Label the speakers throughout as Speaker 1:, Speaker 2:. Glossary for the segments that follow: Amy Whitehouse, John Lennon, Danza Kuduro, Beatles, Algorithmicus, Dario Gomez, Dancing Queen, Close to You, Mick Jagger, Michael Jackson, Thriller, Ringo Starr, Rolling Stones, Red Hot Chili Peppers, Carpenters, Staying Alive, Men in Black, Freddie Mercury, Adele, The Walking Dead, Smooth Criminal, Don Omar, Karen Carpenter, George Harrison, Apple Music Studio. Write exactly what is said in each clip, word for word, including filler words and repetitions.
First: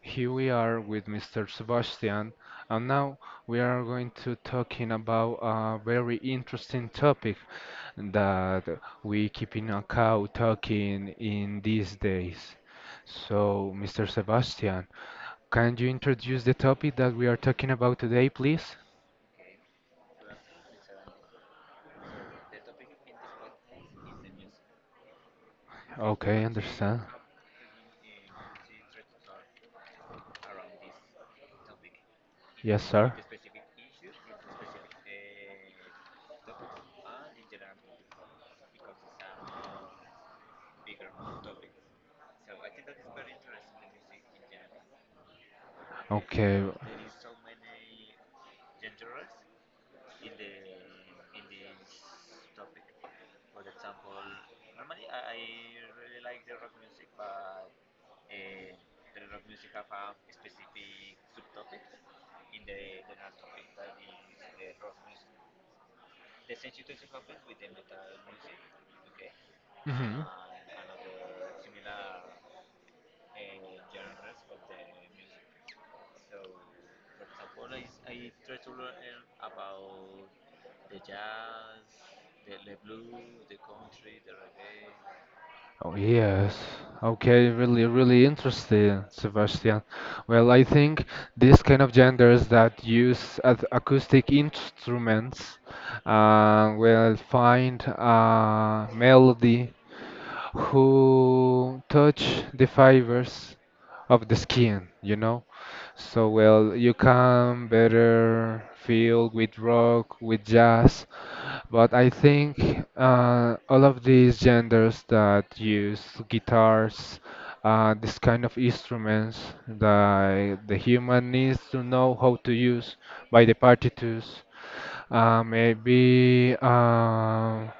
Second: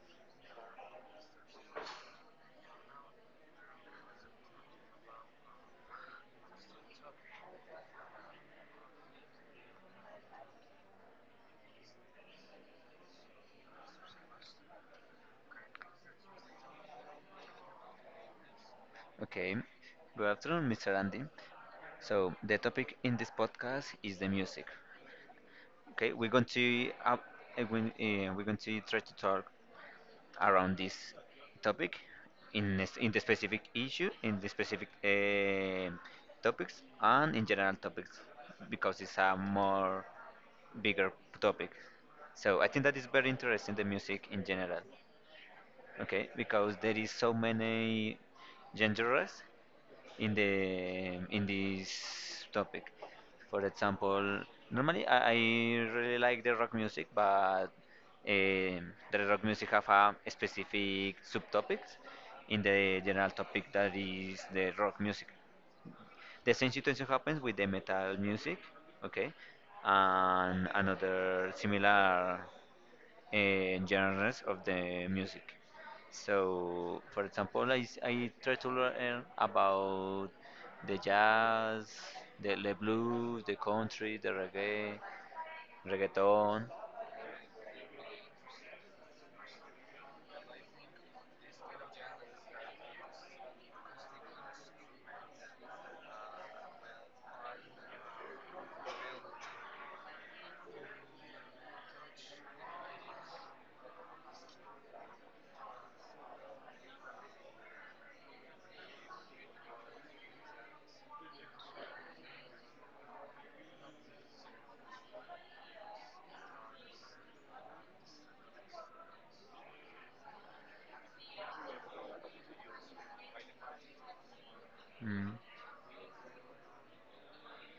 Speaker 1: Here we are with mister Sebastian, and now we are going to talking about a very interesting topic that we keep in a cow talking in these days. So, mister Sebastian, can you introduce the topic that we are talking about today, please?
Speaker 2: Okay. Good afternoon, mister Andy. So the topic in this podcast is the music. Okay, we're
Speaker 1: Okay,
Speaker 2: going to
Speaker 1: understand.
Speaker 2: uh, uh, we, uh, we're going to try to talk around this topic in
Speaker 1: Yes,
Speaker 2: this- in
Speaker 1: sir.
Speaker 2: the specific issue, in the specific um topics, and in general topics because it's a more bigger topic. So I think that is very interesting the music in general. Okay,
Speaker 1: Okay.
Speaker 2: because there is so many genres in the in this topic. For example, normally I, I really like the rock music, but um the rock music have a specific subtopics in the general topic that is the rock music. The same situation happens with the metal music, okay,
Speaker 1: Hmm.
Speaker 2: and another similar uh, genres of the music. So, for example, I, s- I try to learn about the jazz, the, the blues, the country, the reggae,
Speaker 1: Oh, yes.
Speaker 2: reggaeton.
Speaker 1: Okay, really, really interesting, Sebastian. Well, I think these kind of genders that use ac- acoustic instruments uh, will find a melody who touch the fibers of the skin, you know? So, well, you can better feel with rock, with jazz, but I think uh, all of these genders that use guitars, uh, this kind of instruments that the human needs to know how to use by the partitures,
Speaker 2: Mm.
Speaker 1: uh, maybe. Um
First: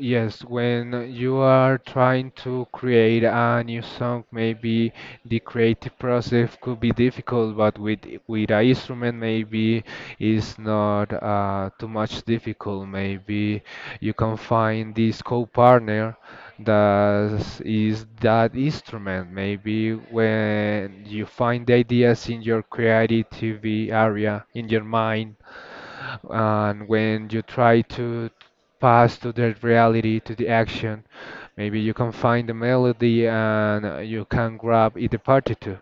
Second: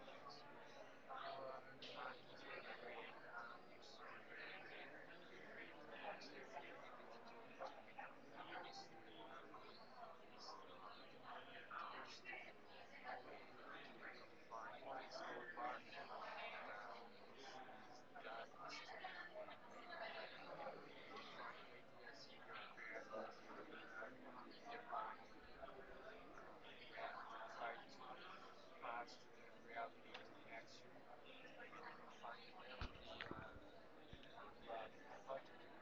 Speaker 1: Yes, when you are trying to create a new song, maybe the creative process could be difficult, but with with an instrument, maybe it's not uh, too much difficult. Maybe you can find this co-partner that is that instrument. Maybe when you find the ideas in your creativity area, in your mind, and when you try to pass to the reality, to the action, maybe you can find the melody and uh, you can grab it, the partiture.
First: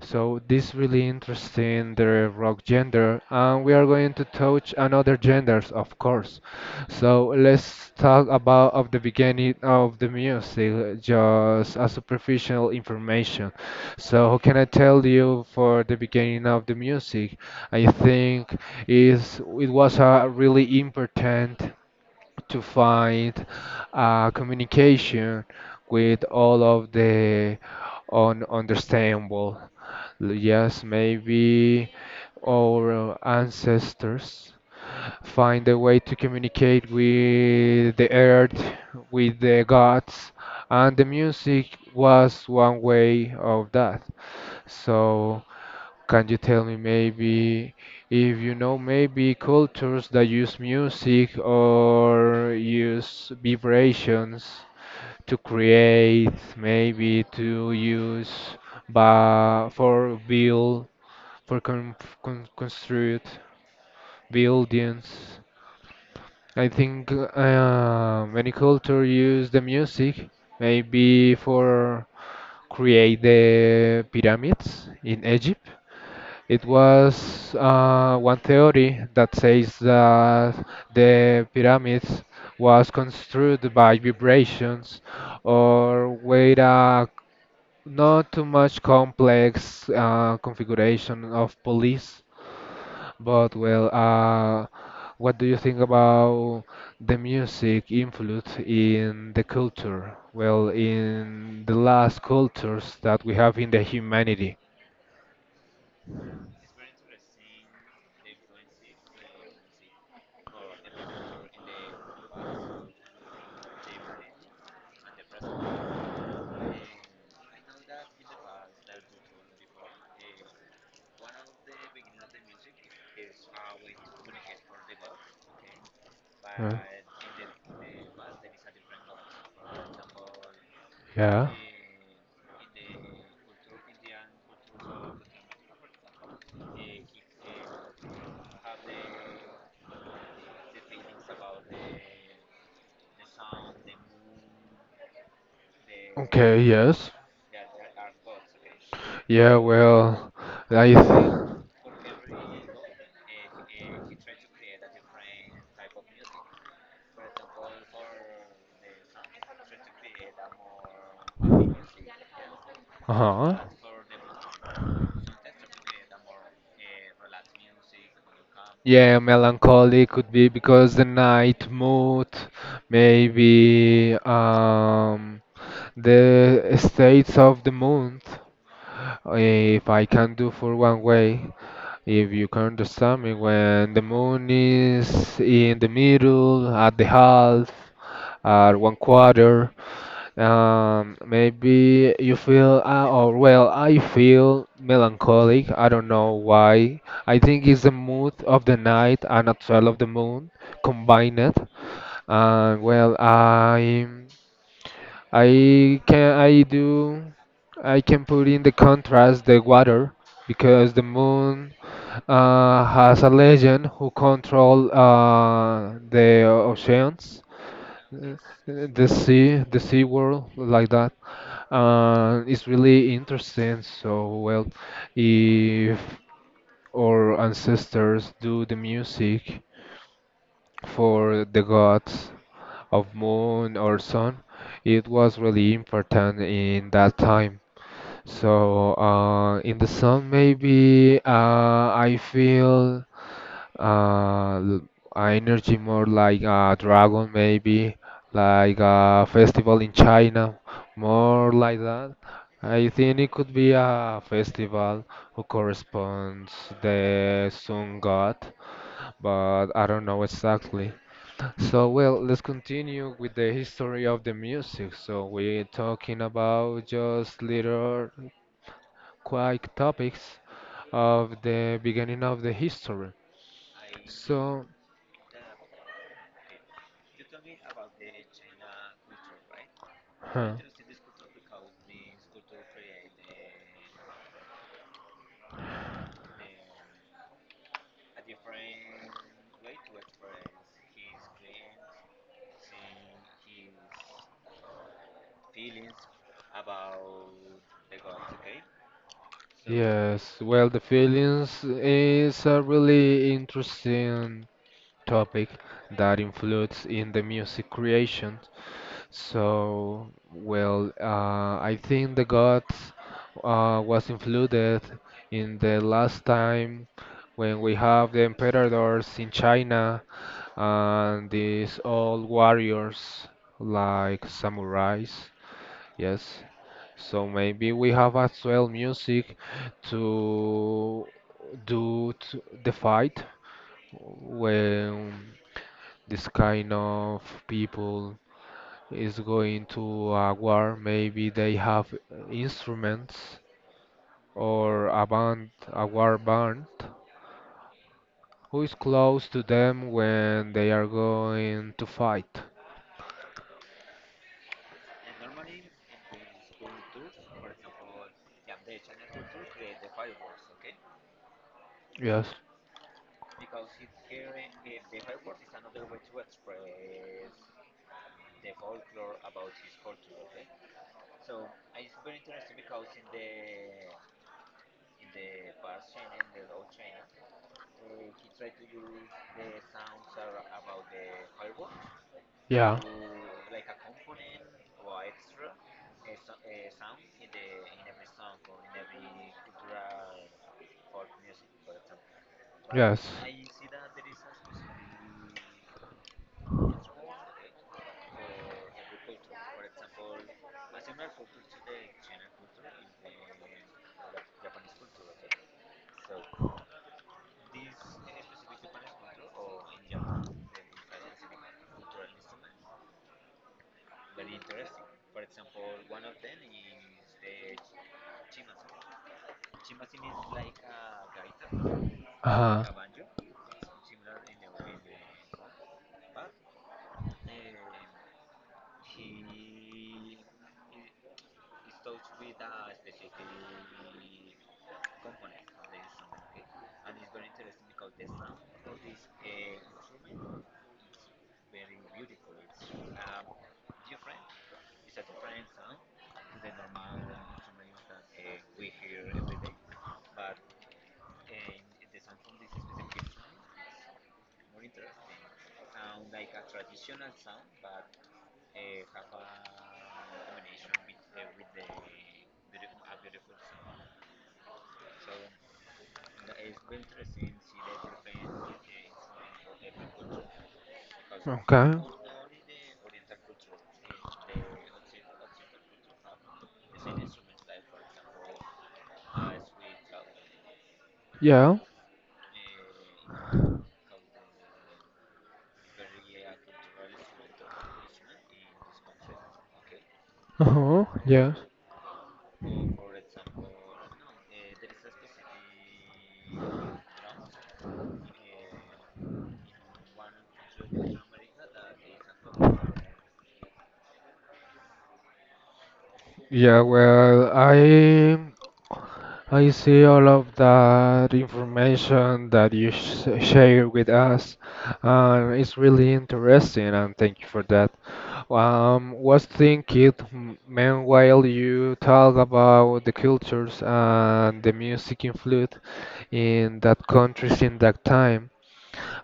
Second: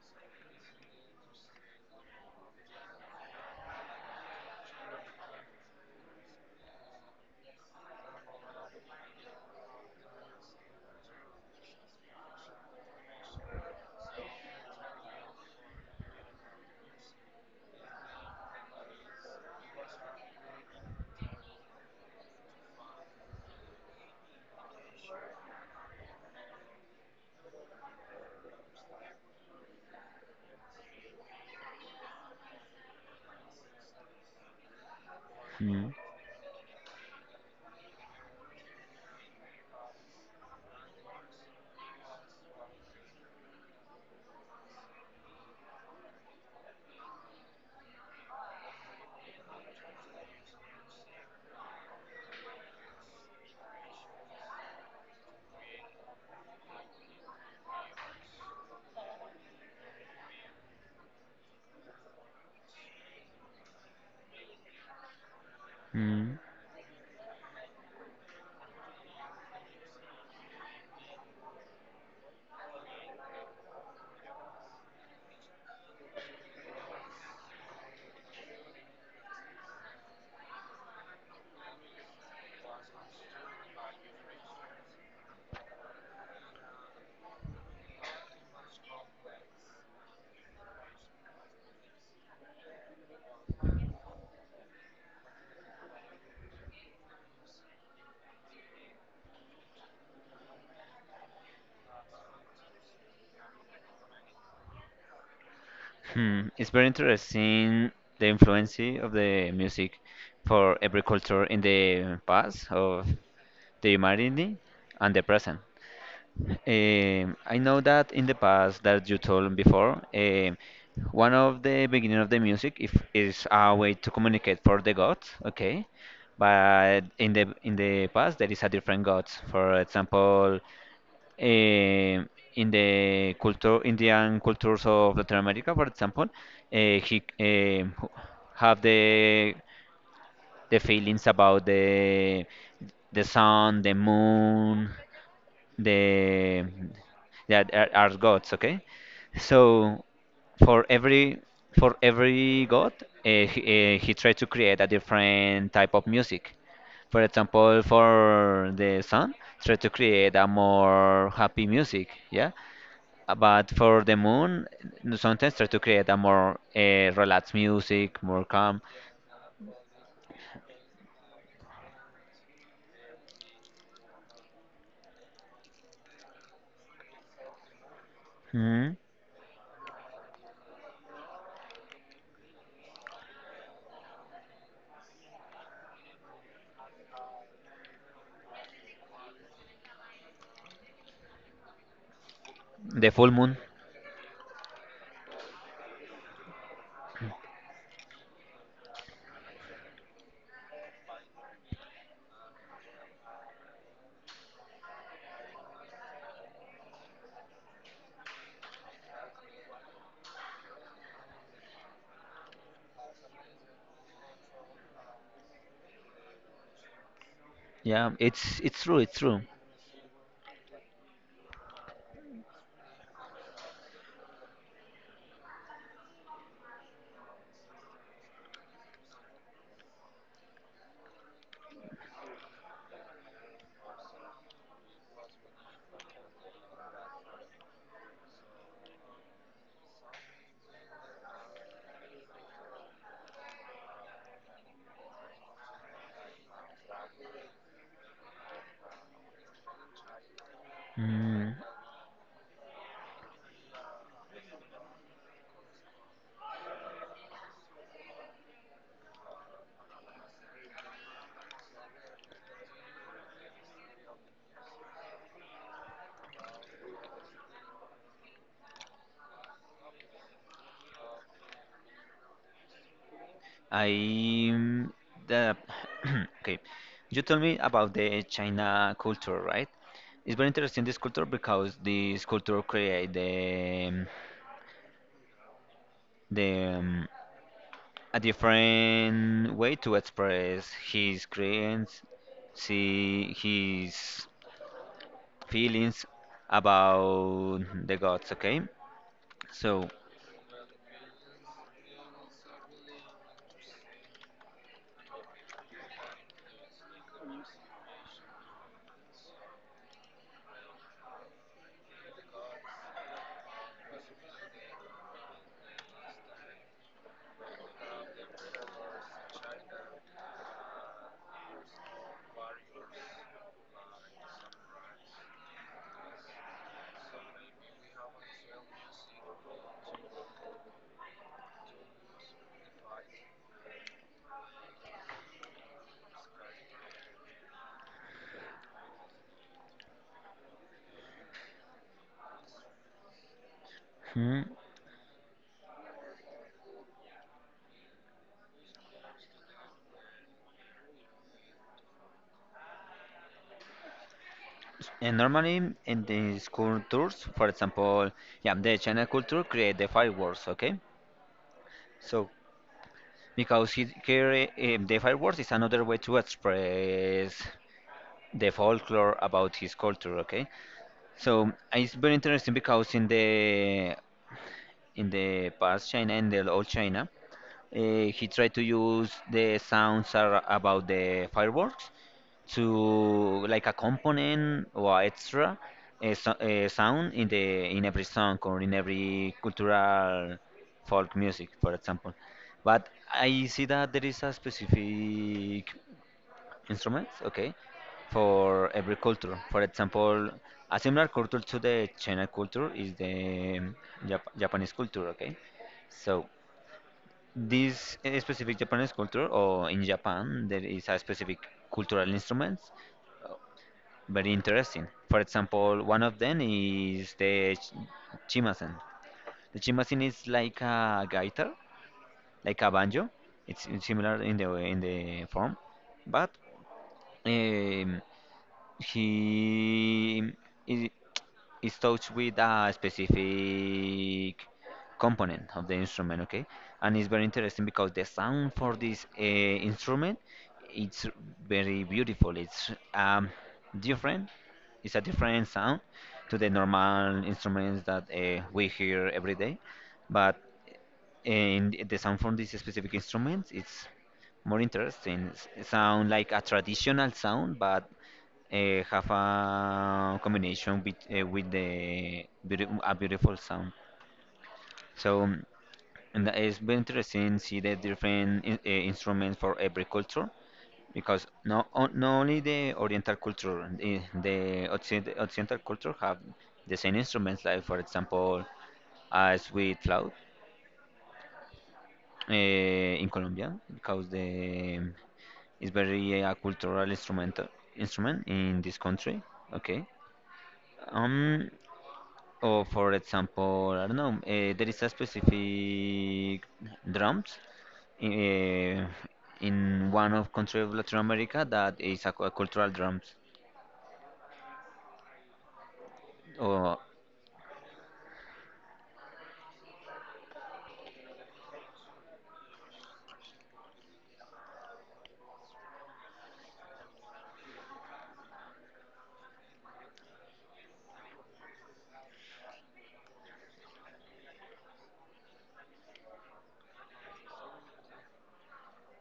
Speaker 1: So this really interesting the rock gender, and we are going to touch another genders, of course. So let's talk about of the beginning of the music, just a superficial information. So how can I tell you for the beginning of the music? I think is it was a really important to find uh, communication with all of the un understandable. Yes, maybe our ancestors find a
Speaker 2: Mm.
Speaker 1: way to communicate with the earth, with the gods, and the music was one way of that. So, can you tell me maybe if you know maybe cultures that use music or use vibrations to create, maybe to use but for build for con con construct buildings?
Speaker 2: Mm.
Speaker 1: I think uh, many culture use the music maybe for create the pyramids in Egypt. It was uh, one theory that says that the pyramids was constructed by vibrations or with a not too much complex uh, configuration of police. But well, uh, what do you think about the music influence in the culture? Well, in the last cultures that we have in the humanity.
Speaker 2: Hmm. It's very interesting the influence of the music for every culture in the past of the humanity and the present. Um, I know that in the past that you told before, um, one of the beginning of the music if, is a way to communicate for the gods, okay?
Speaker 1: Uh,
Speaker 2: But in the in the past there is a different gods. For example,
Speaker 1: yeah.
Speaker 2: um, in the culture Indian cultures of Latin America, for example, uh, he um, have the the feelings about the the sun, the moon,
Speaker 1: Okay.
Speaker 2: the
Speaker 1: Yes.
Speaker 2: that are, are gods, okay,
Speaker 1: Yeah.
Speaker 2: so
Speaker 1: Well,
Speaker 2: for
Speaker 1: I.
Speaker 2: every
Speaker 1: Th-
Speaker 2: for every god, uh, he, uh, he tried to create a different type of music. For example, for the sun tried to create a more happy music, yeah. Uh,
Speaker 1: uh
Speaker 2: but for the moon,
Speaker 1: huh.
Speaker 2: n- sometimes try to create a more uh, relaxed music, more calm.
Speaker 1: Yeah, melancholy could be because the night mood, maybe um, the states of the moon.
Speaker 2: Mhm.
Speaker 1: If I can do for one way, if you can understand me, when the moon is in the middle, at the half, at one quarter, um, maybe you feel, uh,
Speaker 2: The full
Speaker 1: or
Speaker 2: moon,
Speaker 1: well, I feel melancholic. I don't know why. I think it's the mood of the night and a trail of the moon combined. And well, I, I can, I do, I can put in the contrast the water because the moon uh, has a legend who control uh, the oceans,
Speaker 2: yeah,
Speaker 1: uh,
Speaker 2: it's it's true,
Speaker 1: the
Speaker 2: it's true.
Speaker 1: sea, the sea world, like that. Uh, it's really interesting. So, well, if our ancestors do the music for the gods of moon or sun, it was really important in that time. So, uh, in the sun, maybe uh, I feel uh l- uh, energy more like uh dragon maybe like a festival in China,
Speaker 2: Mm-hmm.
Speaker 1: more like that. I think it could be a festival who corresponds the sun god, but I don't know exactly. So well, let's continue with the history of the music, so we're talking about just little quick topics of the beginning of the history,
Speaker 2: I
Speaker 1: so
Speaker 2: mm, the Okay. You told me about the China culture, right? It's very
Speaker 1: huh.
Speaker 2: interesting this culture because this culture create the mm, the um, a different way to express his creations, see his feelings about the gods. Okay, so.
Speaker 1: Yes, well, the feelings is a really interesting topic that influences in the music creation. So, well, uh, I think the gods uh, was included in the last time when we have the emperors in China and these old warriors like samurais. Yes. So maybe we have as well music to do t the fight when this kind of people is going to a war. Maybe they have instruments
Speaker 2: Hmm,
Speaker 1: or a band, a war band, who is close to them when they are going to fight.
Speaker 2: And normally in these cultures, for example, yeah, the China culture create the fireworks, okay?
Speaker 1: Yes.
Speaker 2: So because he, here eh, the fireworks is another way to express the folklore about his culture. Okay, so it's very interesting because in the in the past China and the old China, uh, he tried to use the sounds ar- about the fireworks
Speaker 1: Yeah.
Speaker 2: to like a component or extra uh, so, uh, sound in the in every song or in every cultural folk music, for example. But
Speaker 1: Yes.
Speaker 2: I see that there is a specific instrument, okay, for every culture. For example, a similar culture to the China culture is the um, Jap- Japanese culture, okay. So. This uh, specific Japanese culture, or in Japan, there is a specific cultural instruments. uh, Very interesting. For example, one of them is the ch- chimasen. The chimasen is like a guitar, like
Speaker 1: Uh-huh.
Speaker 2: a banjo. It's it's similar in the in the form, but um, he is, is touched with a specific component of the instrument, okay? And it's very interesting because the sound for this uh, instrument it's very beautiful. It's um, different. It's a different sound to the normal instruments that uh, we hear every day, but eh, in the sound from this specific instrument, it's more interesting. It sound like a traditional sound, but uh, have a combination with, uh, with the beauti- a beautiful sound. So um, and that it's been interesting see the different in, uh, instruments for every culture because
Speaker 1: Okay.
Speaker 2: not, on- not only the Oriental culture, the, the Occid- Occidental culture have the same instruments, like for example a sweet flout
Speaker 1: Yeah.
Speaker 2: uh, in Colombia because the it's very uh, a cultural instrumental instrument in this country. Okay.
Speaker 1: Uh-huh. Yeah.
Speaker 2: Um, Or for example, I don't know, uh, there is a specific drums uh, in one of country of Latin America that is a, cu- cultural drums.
Speaker 1: Yeah,
Speaker 2: Or
Speaker 1: well, I I see all of that information that you sh share with us, and it's really interesting, and thank you for that. Um, was thinking, m- meanwhile, you talk about the cultures and the music influence in that countries in that time,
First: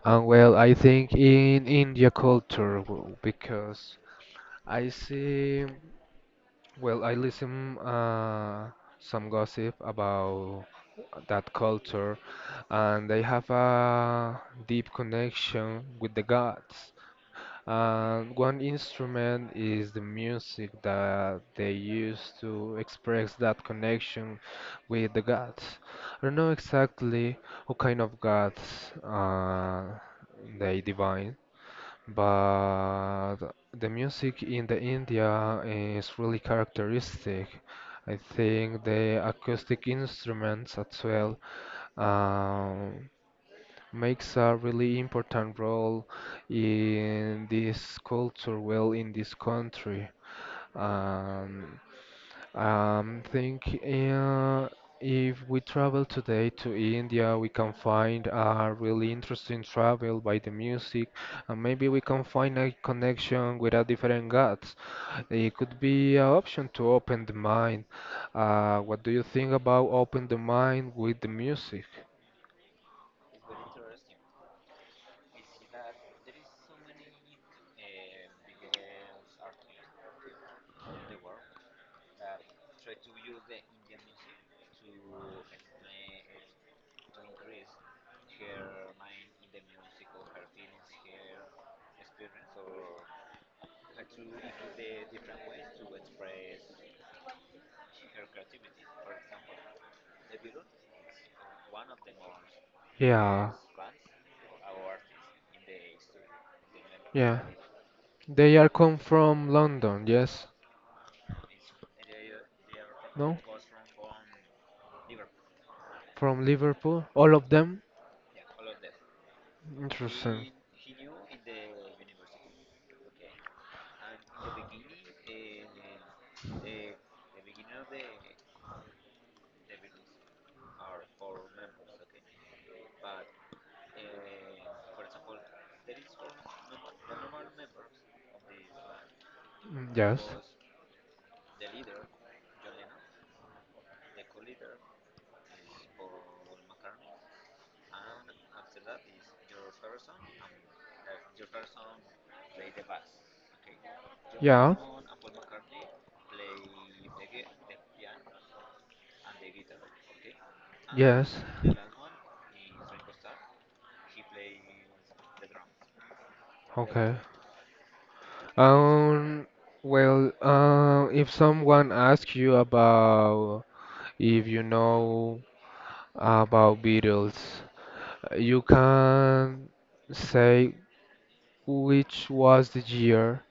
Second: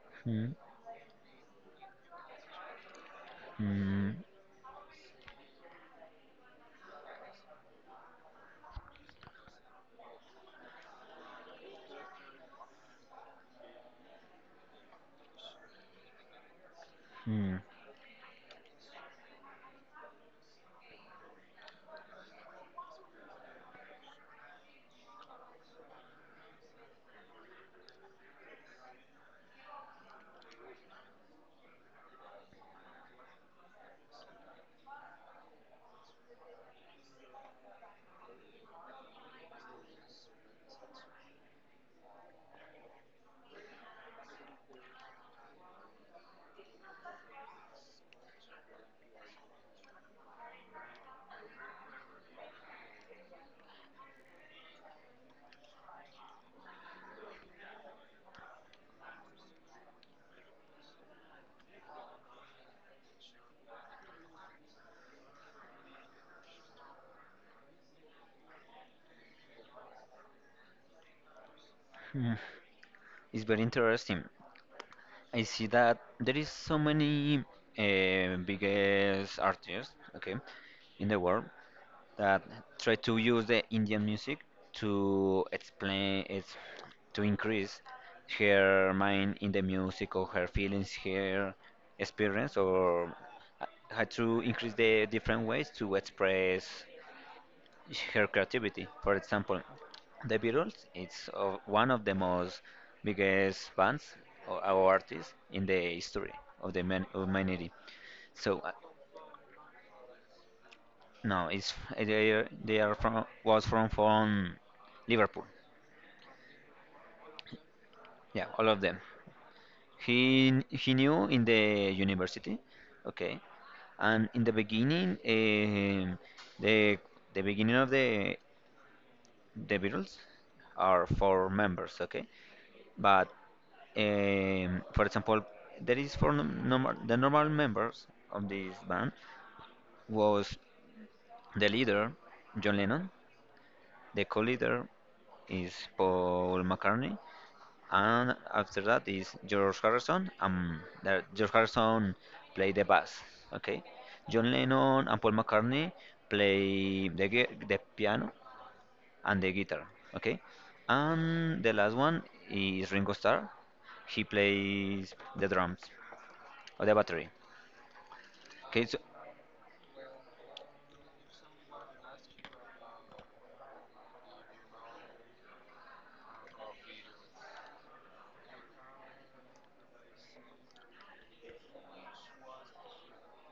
Speaker 1: and
Speaker 2: Hmm,
Speaker 1: well, I think in India culture, w- because
Speaker 2: hmm,
Speaker 1: I see. Well, I listen uh, some gossip about that culture, and they have a deep connection with the gods.
Speaker 2: hmm,
Speaker 1: And one instrument is the music that they use to express that connection with the gods. I don't know exactly what kind of gods uh, they divine, but the music in the India eh, is really characteristic. I think the acoustic instruments as well um, makes a really important role in this culture, well, in this country. Um, um, think uh, if we travel today to India, we can find a really interesting travel by the music, and maybe we can find a connection with a different gods. It could be an option to open the mind. Uh, what do you think about open the mind with the music?
Speaker 2: hmm. It's very interesting. I see that there is so many uh, biggest artists, okay, in the world, that try to use the Indian music to explain it's to increase her mind in the music or her feelings, her experience, or uh, how to increase the different ways to express her creativity. For example, the Beatles it's uh, one of the most
Speaker 1: Yeah,
Speaker 2: biggest bands, or, or artists in the history of the man-
Speaker 1: yeah.
Speaker 2: humanity.
Speaker 1: They
Speaker 2: So
Speaker 1: are
Speaker 2: uh,
Speaker 1: come from London, yes?
Speaker 2: no, it's they are, they are from
Speaker 1: No?
Speaker 2: was from from Liverpool.
Speaker 1: From Liverpool. All of them?
Speaker 2: Yeah, all of them.
Speaker 1: Interesting.
Speaker 2: He he knew in the university, okay, and in the beginning, um the the beginning of the the Beatles are four members, okay, but um, for example, there is for num- normal the normal members of this band
Speaker 1: Mm, yes.
Speaker 2: was the leader John Lennon, the co-leader is Paul McCartney, and after that is George Harrison. Um, there- George Harrison play the bass. Okay. John
Speaker 1: Yeah.
Speaker 2: Lennon and Paul McCartney play the gui- the piano and the guitar. Okay.
Speaker 1: Yes.
Speaker 2: And the last one is Ringo Starr. He plays the drums or the
Speaker 1: Okay.
Speaker 2: battery. Okay. So
Speaker 1: Um, well, uh, if someone asks you about if you know about Beatles, you can say which was the year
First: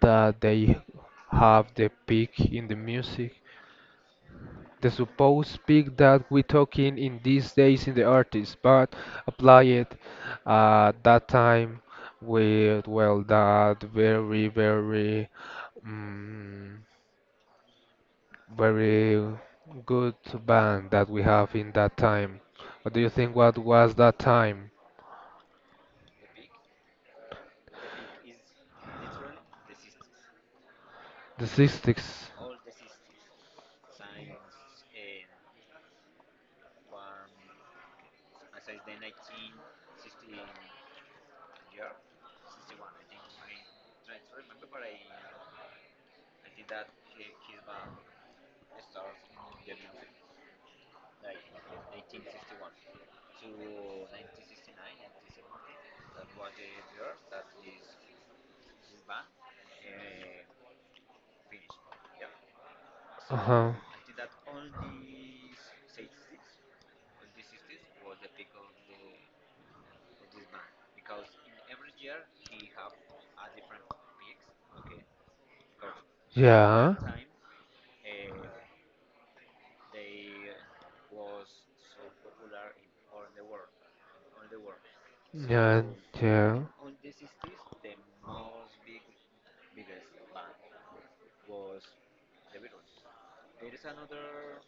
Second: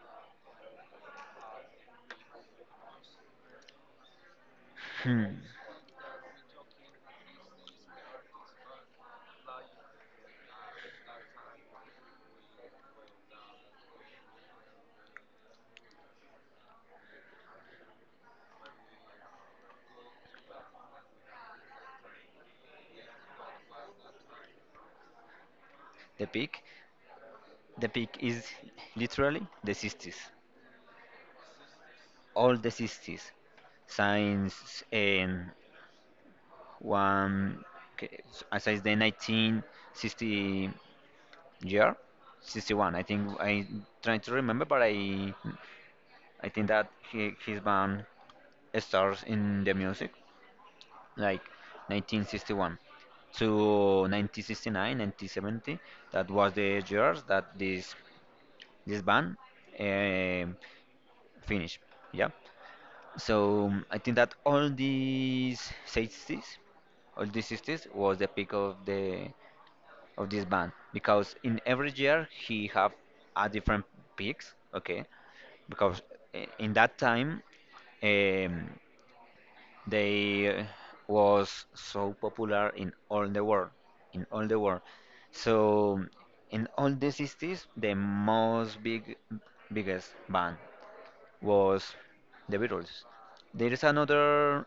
Speaker 1: that they have the peak in the music. The
Speaker 2: hmm,
Speaker 1: supposed speak that we talking in these days in the artist, but apply it at that time with well that very very mm, very good band that we have in that time. What do you think? What was that time?
Speaker 2: the peak, the peak is literally the sixties.
Speaker 1: The sixties.
Speaker 2: All the sixties since um, one okay, s- as the nineteen sixty year, sixty-one, I think. I'm trying to remember, but I I think that he, his band stars in the music like nineteen sixty-one to nineteen sixty-nine, nineteen seventy, that was the years that this this band um finished, yeah. So
Speaker 1: Uh-huh.
Speaker 2: I think that all these sixties, all these sixties was the peak of the of this band because in every year he have a different peaks, okay, because i- in
Speaker 1: Yeah.
Speaker 2: that time um, they was so popular in all the world, in all the world.
Speaker 1: Yeah.
Speaker 2: So
Speaker 1: Yeah.
Speaker 2: in all the sixties the most big biggest band was the Beatles. There is another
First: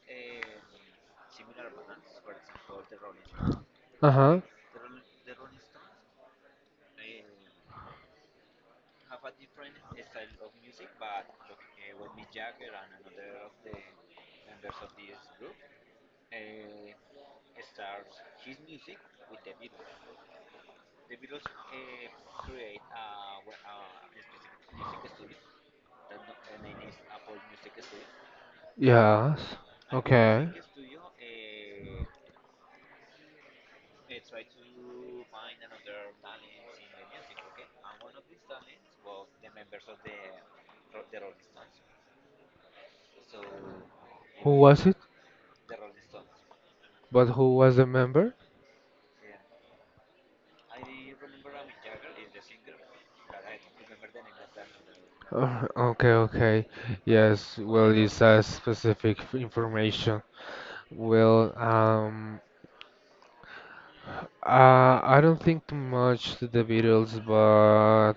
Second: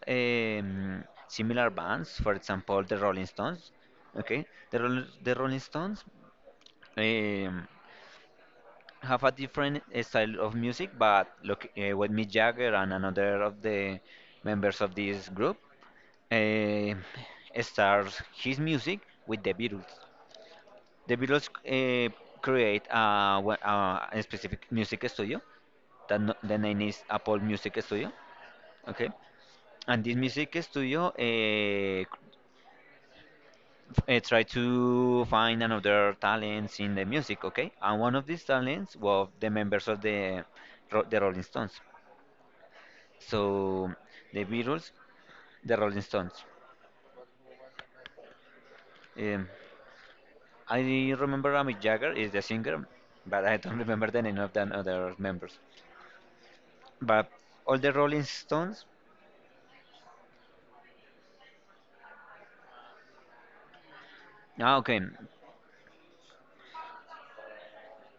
Speaker 2: um, similar bands, for example the Rolling Stones,
Speaker 1: Uh-huh.
Speaker 2: okay. The, Roll- the Rolling Stones um, have a different uh, style of music, but look, uh, with Mick Jagger and another of the members of this group, uh, starts his music with the Beatles. The Beatles uh, create uh, wha- uh, a specific music studio. That, no, the name is Apple Music Studio. Okay,
Speaker 1: Yes.
Speaker 2: and this
Speaker 1: Okay.
Speaker 2: music studio uh, uh, try to find another talents in the music, okay? And one of these talents was the members of the Ro- the Rolling Stones. So the
Speaker 1: Who was
Speaker 2: Beatles,
Speaker 1: it?
Speaker 2: the Rolling Stones.
Speaker 1: But who was the member?
Speaker 2: Um, I remember Mick Jagger is the singer, but I don't remember the name of the other members.
Speaker 1: Uh, okay, okay.
Speaker 2: But
Speaker 1: Yes,
Speaker 2: all
Speaker 1: well,
Speaker 2: the Rolling
Speaker 1: it's a
Speaker 2: Stones.
Speaker 1: specific f- information. Well, um,
Speaker 2: Ah, okay.
Speaker 1: Uh, I don't think too much to the Beatles, but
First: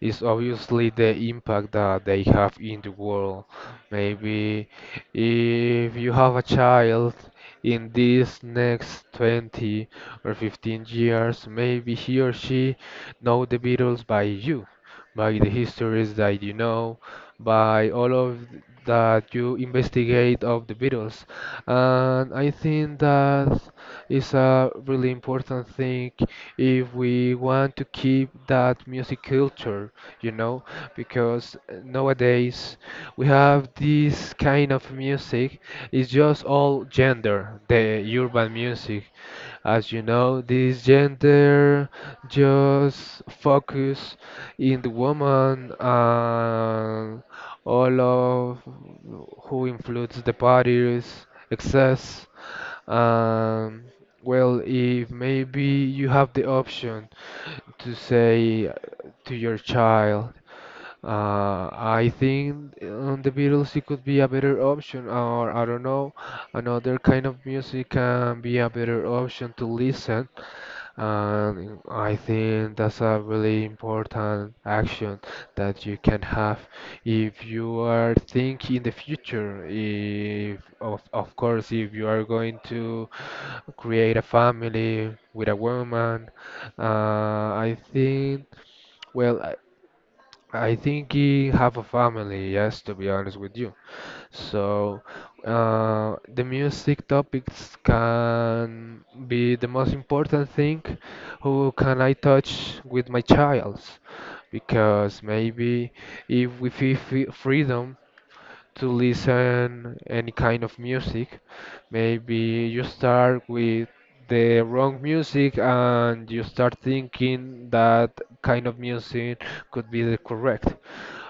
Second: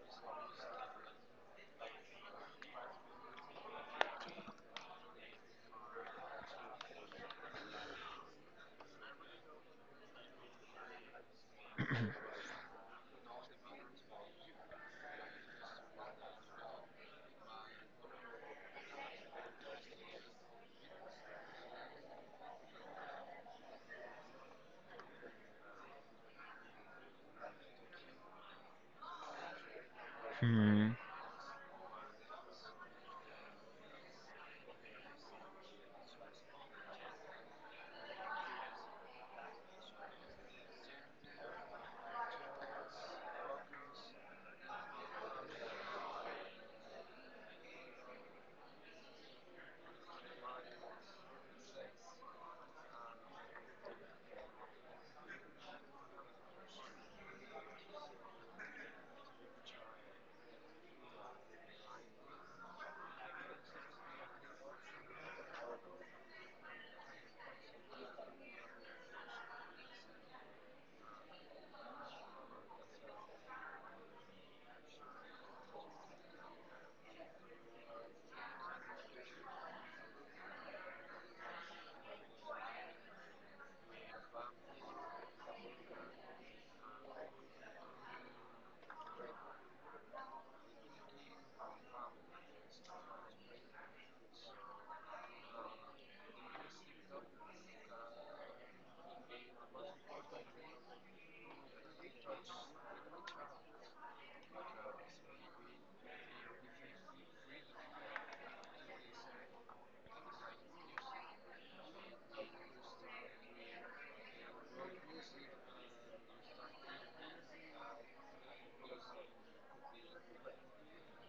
Speaker 1: it's obviously the impact that they have in the world. Maybe if you have a child in these next twenty or fifteen years, maybe he or she know the Beatles by you, by the histories that you know, by all of that you investigate of the Beatles. And I think that is a really important thing if we want to keep that music culture, you know,
Speaker 2: Hmm.
Speaker 1: because nowadays we have this kind of music, it's just all gender, the urban music. As you know, this gender just focus in the woman and all of who influence the parties, excess. Um, well, if maybe you have the option to say to your child, uh, I think on the Beatles it could be a better option, or I don't know, another kind of music can be a better option to listen, and I think that's a really important action that you can have if you are thinking in the future. If of of course if you are going to create a family with a woman, uh, I think well I, I think you have a family. Yes, to be honest with you. So, uh, the music topics can be the most important thing. Who can I touch with my child? Because maybe if we feel free- freedom to listen any kind of music, maybe you start with the wrong music and you start thinking that kind of music could be the correct.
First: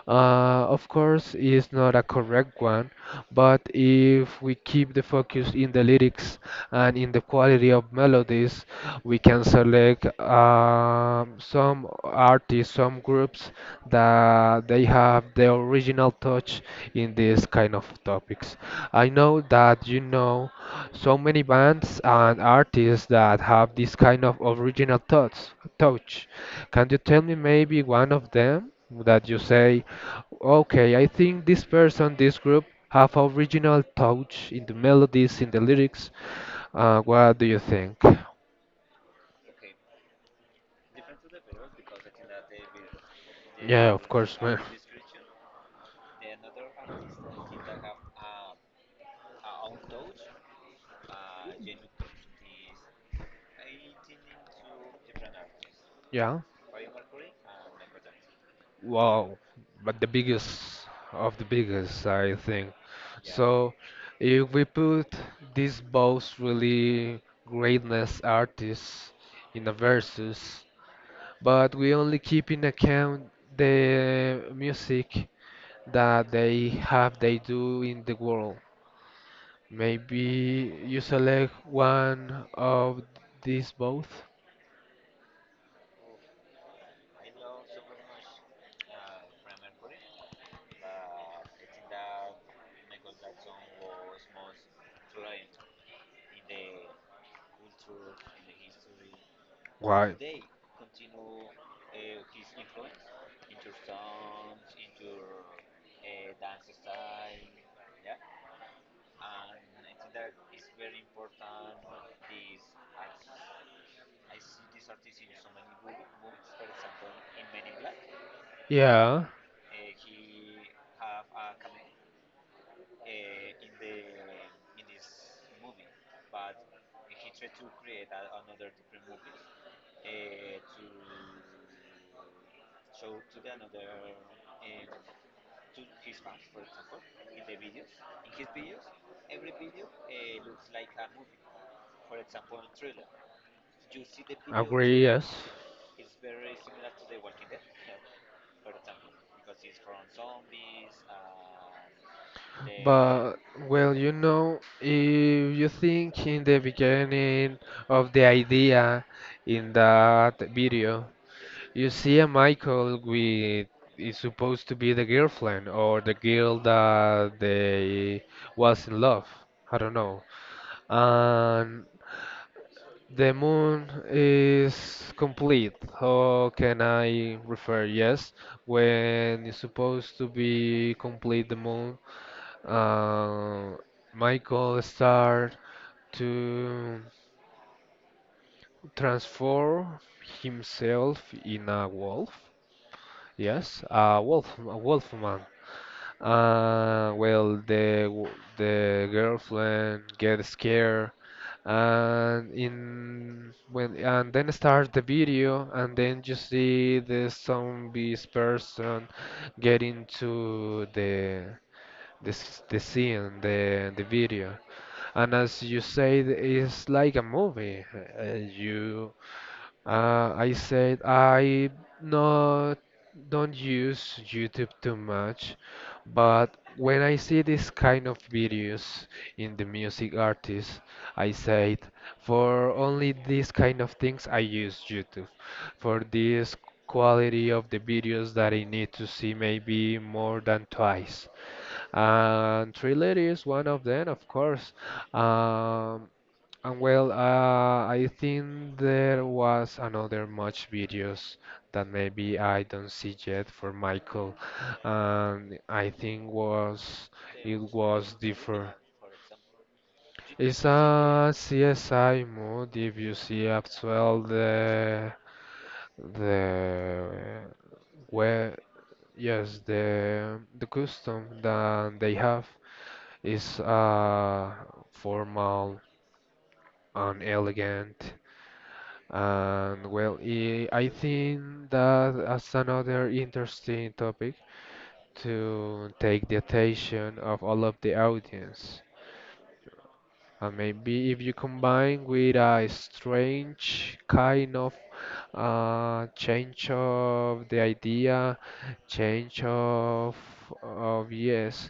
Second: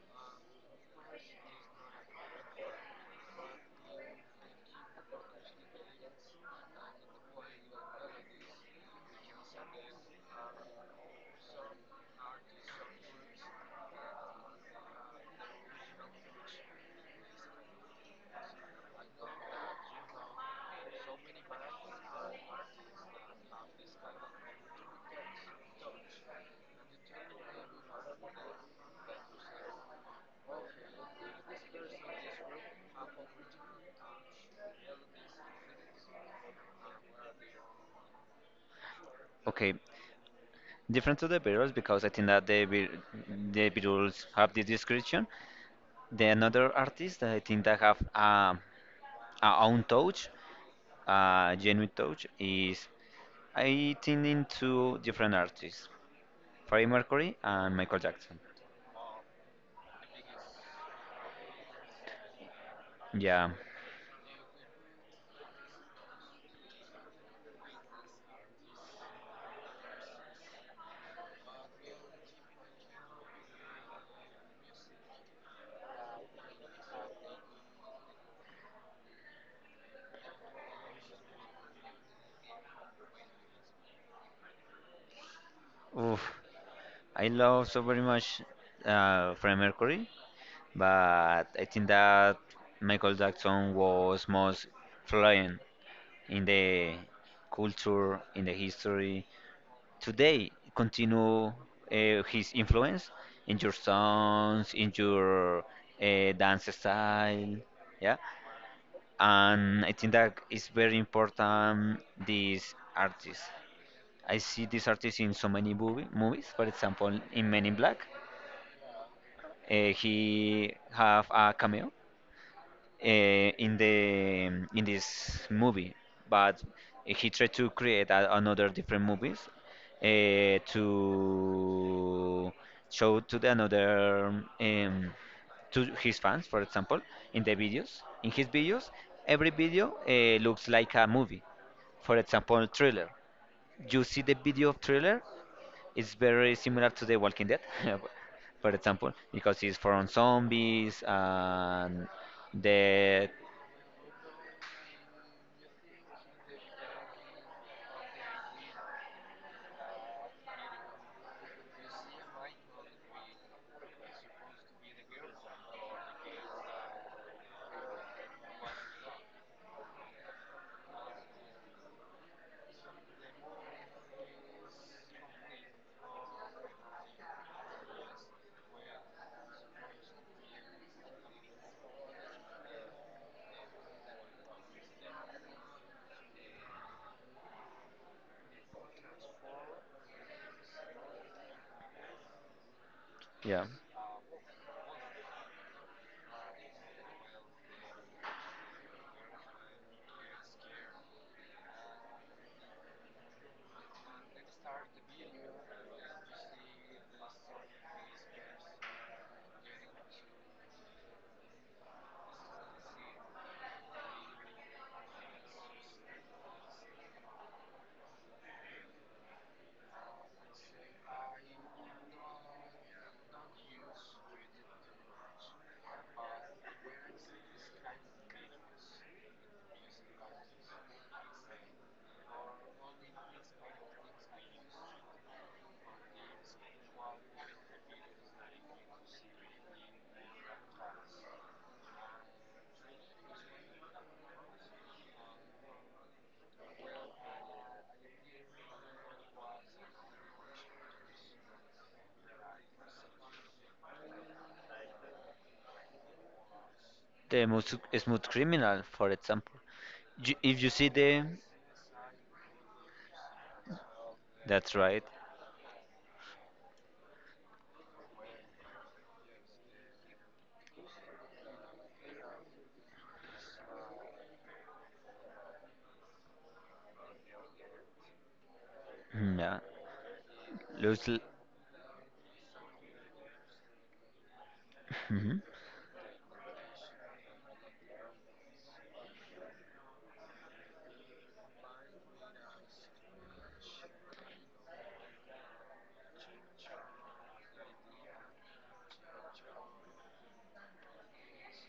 Speaker 1: Uh, of course, it's not a correct one, but if we keep the focus in the lyrics and in the quality of melodies, we can select um, some artists, some groups that they have the original touch in these kind of topics. I know that you know so many bands and artists that have this kind of original thoughts touch. Can you tell me maybe one of them that you say, okay, I think this person, this group have original touch in the melodies, in the lyrics. Uh, what do you think?
Speaker 2: Okay. Different to the Beatles because I think that the Be- the
Speaker 1: Yeah, of
Speaker 2: Beatles
Speaker 1: course,
Speaker 2: have
Speaker 1: man.
Speaker 2: this description. The another artist that I think that have um our own touch, uh, genuine touch, is I think in two different artists,
Speaker 1: Yeah.
Speaker 2: Freddie Mercury and Michael Jackson.
Speaker 1: Wow. But the biggest of the biggest, I think.
Speaker 2: Yeah.
Speaker 1: So if we put these both really greatness artists in a versus, but we only keep in account the music that they have they do in the world. Maybe you select one of these both.
Speaker 2: Oof. I love so very much uh, Freddie Mercury, but I think that Michael Jackson was most fluent in the culture, in the history. Today, continue uh, his influence in your songs, in your uh, dance style. Yeah, and I think that is very important. These artists, I see this artist in so many movie, movies. For example, in Men in Black,
Speaker 1: Yeah,
Speaker 2: uh, he have a cameo uh, in the in this movie, but he tried to create a, another different movies uh, to show to the another um, to his fans, for example, in the videos. In his videos, every video uh, looks like a movie. For example, Thriller. You see the video of
Speaker 1: agree,
Speaker 2: Thriller,
Speaker 1: yes.
Speaker 2: it's very similar to The Walking Dead, for example, because it's from zombies and the
Speaker 1: But well, you know, if you think in the beginning of the idea in that video, you see a Michael with is supposed to be the girlfriend or the girl that they was in love. I don't know. And the moon is complete. How can I refer? Yes, when it's supposed to be complete, the moon, uh, Michael start to transform himself in a wolf.
Speaker 2: yeah,
Speaker 1: Yes, a wolf, a wolf man. Uh, well, the w- the girlfriend get scared, and in when and then start the video, and then you see the zombies person get into the the s- the scene, the the video, and as you say, it's like a movie. Uh, you uh, I said I not don't use YouTube too much, but when I see this kind of videos in the music artists, I said for only these kind of things I use YouTube. For this quality of the videos that I need to see maybe more than twice and Thriller is one of them, of course. Um, and well, uh, I think there was another much videos that maybe I don't see yet for Michael, and I think was
Speaker 2: the
Speaker 1: it
Speaker 2: most
Speaker 1: was
Speaker 2: Smooth
Speaker 1: different.
Speaker 2: Criminal, for example. You, if
Speaker 1: It's
Speaker 2: you see the,
Speaker 1: a C S I mode if you see as well
Speaker 2: that's right.
Speaker 1: the the where yes the the custom that they have. It's uh, formal and elegant.
Speaker 2: Mm, Yeah,
Speaker 1: And well, i I
Speaker 2: Lose. l-
Speaker 1: think that as another interesting topic
Speaker 2: Mhm.
Speaker 1: to take the attention of all of the audience. And maybe if you combine with a strange kind of uh, change of the idea, change of of yes,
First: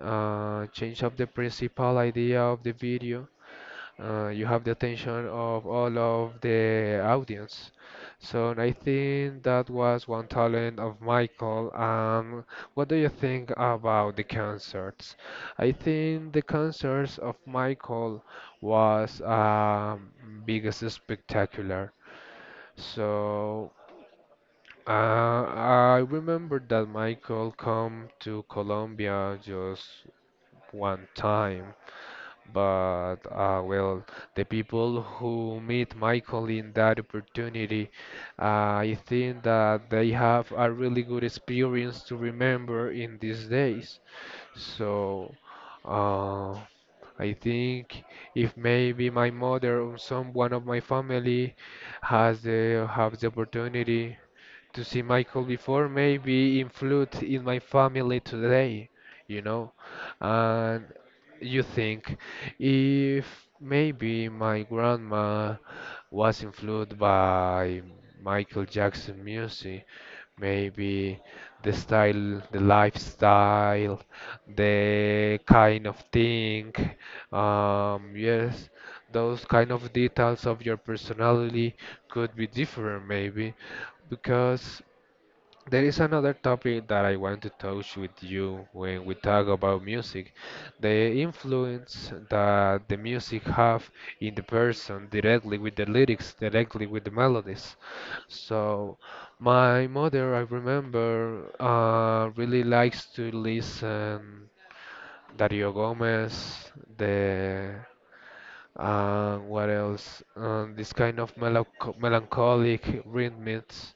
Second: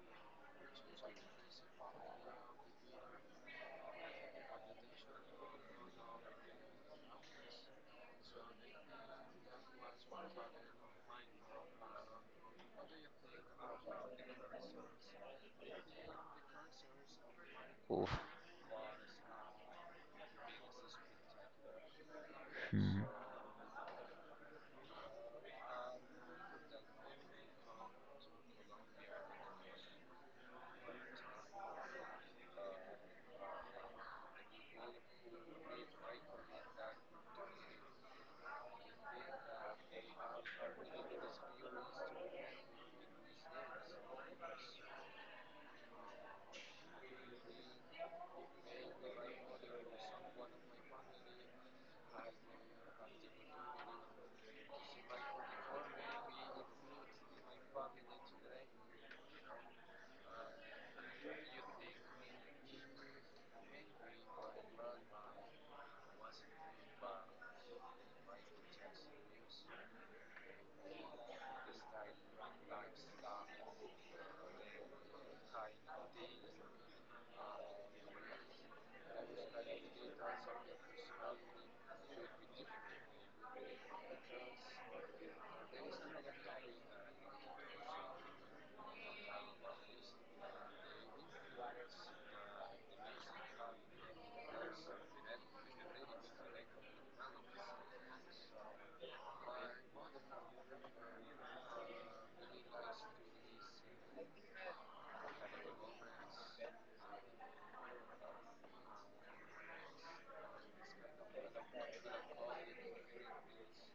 Speaker 1: uh, change of the principal idea of the video uh, you have the attention of all of the audience. So I think that was one talent of Michael. Um, what do you think about the concerts? I think the concerts of
Speaker 2: Oof.
Speaker 1: Michael was um, biggest spectacular.
Speaker 2: Mm.
Speaker 1: So uh, I remember that Michael come to Colombia just one time but uh, well, the people who meet Michael in that opportunity, uh, I think that they have a really good experience to remember in these days. So uh, I think if maybe my mother or some one of my family has the have the opportunity to see Michael before, maybe influence in my family today, you know. And you think if maybe my grandma was influenced by Michael Jackson music, maybe the style, the lifestyle, the kind of thing, um, yes, those kind of details of your personality could be different maybe because there is another topic that I want to touch with you when we talk about music, the influence that the music have in the person directly with the lyrics, directly with the melodies. So my mother, I remember, uh, really likes to listen Dario Gomez, the uh, what else? Um, this kind of melancho melancholic rhythms,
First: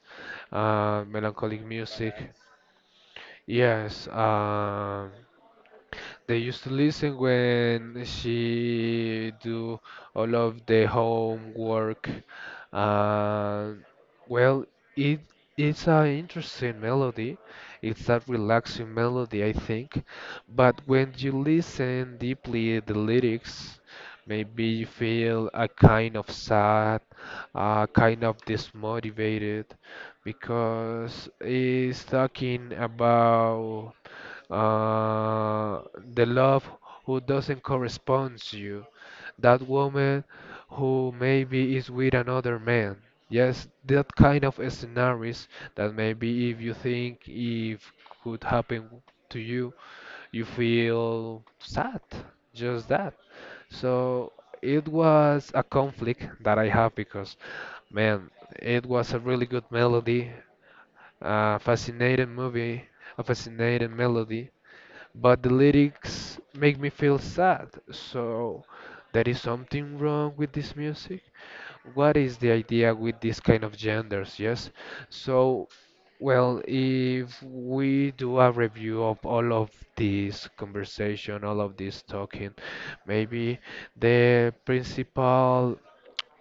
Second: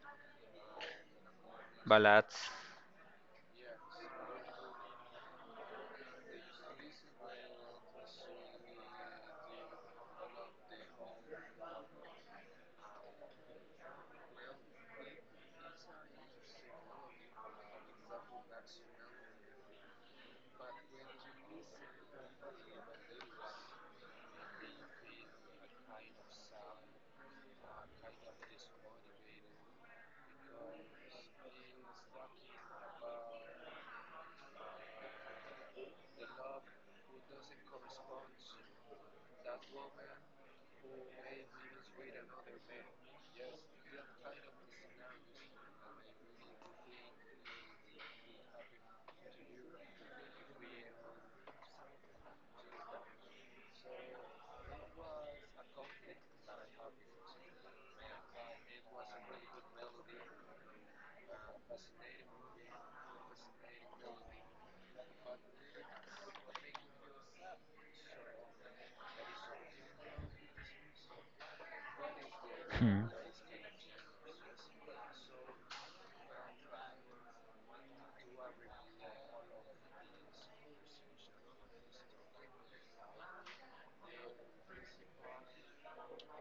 Speaker 1: uh, melancholic music.
Speaker 2: Ballads.
Speaker 1: Yes. Um, they used to listen when she do all of the homework. And well, it it's an interesting melody. It's a relaxing melody, I think. But when you listen deeply the lyrics, maybe you feel a kind of sad, a kind of dismotivated, because it's talking about uh, the love who doesn't correspond to you, that woman who maybe is with another man. Yes, that kind of scenarios that maybe if you think if could happen to you, you feel sad, just that. So it was a conflict that I have because, man, it was a really good melody, a fascinating movie, a fascinating melody but the lyrics make me feel sad. So there is something wrong with this music. What is the idea
Speaker 2: Mm.
Speaker 1: with this kind of genders? Yes. So, well, if we do a review of all of this conversation, all of this talking, maybe the principal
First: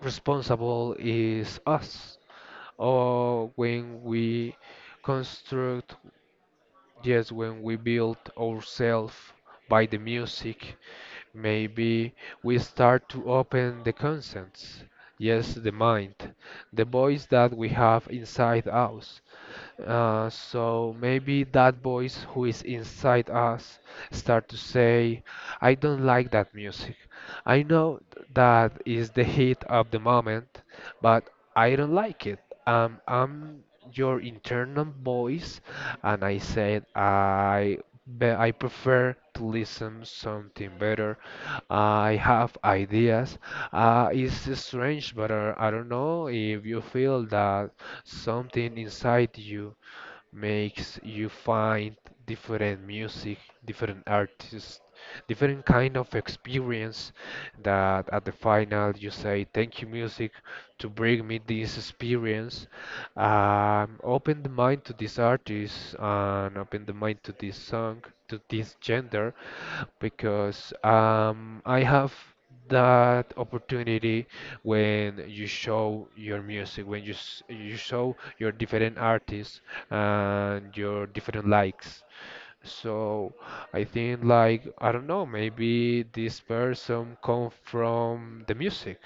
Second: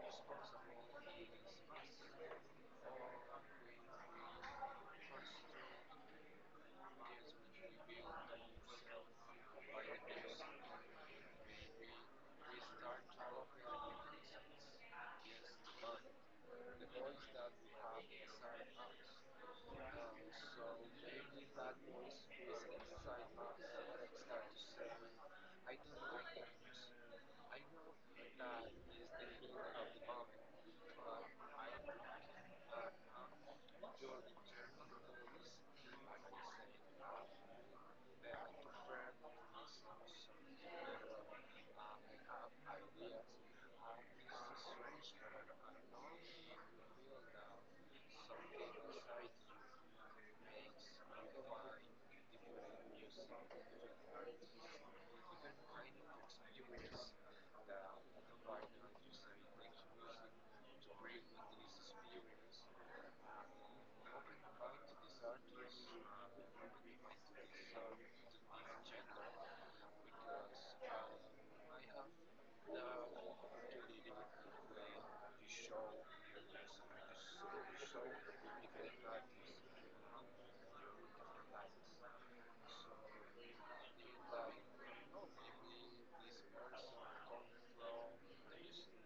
Speaker 1: responsible is us, or when we construct Yes, when we build ourselves by the music, maybe we start to open the conscience. Yes, the mind, the voice that we have inside us. Uh, so maybe that voice who is inside us start to say, I don't like that music. I know that is the hit of the moment, but I don't like it. Um, I'm your internal voice, and I said I but I prefer to listen something better. I have ideas. Uh, it's strange, but uh, I don't know if you feel that something inside you makes you find different music, different artists, different kind of experience that at the final you say, thank you, music to bring me this experience. Um, open the mind to this artist and open the mind to this song, to this gender, because um, I have that opportunity when you show your music, when you s- you show your different artists and your different likes. So I think like I don't know, maybe this person come from the music.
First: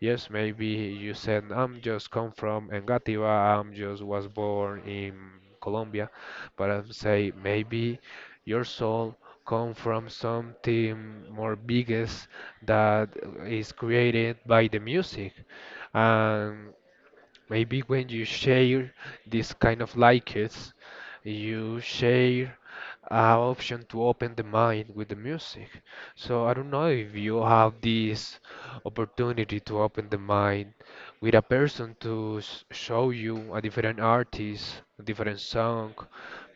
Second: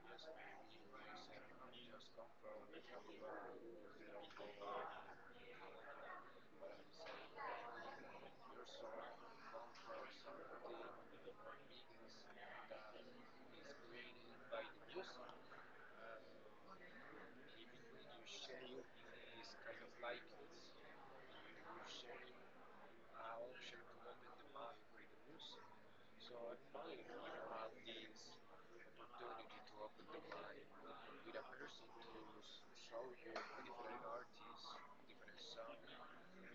Speaker 1: Yes, maybe you said, I'm just come from Engativá, I'm just was born in Colombia, but I would say maybe your soul come from something more biggest that is created by the music. And maybe when you share this kind of likes, you share an option to open the mind with the music. So I don't know if you have this opportunity to open the mind with a person to s- show you a different artist, a different song.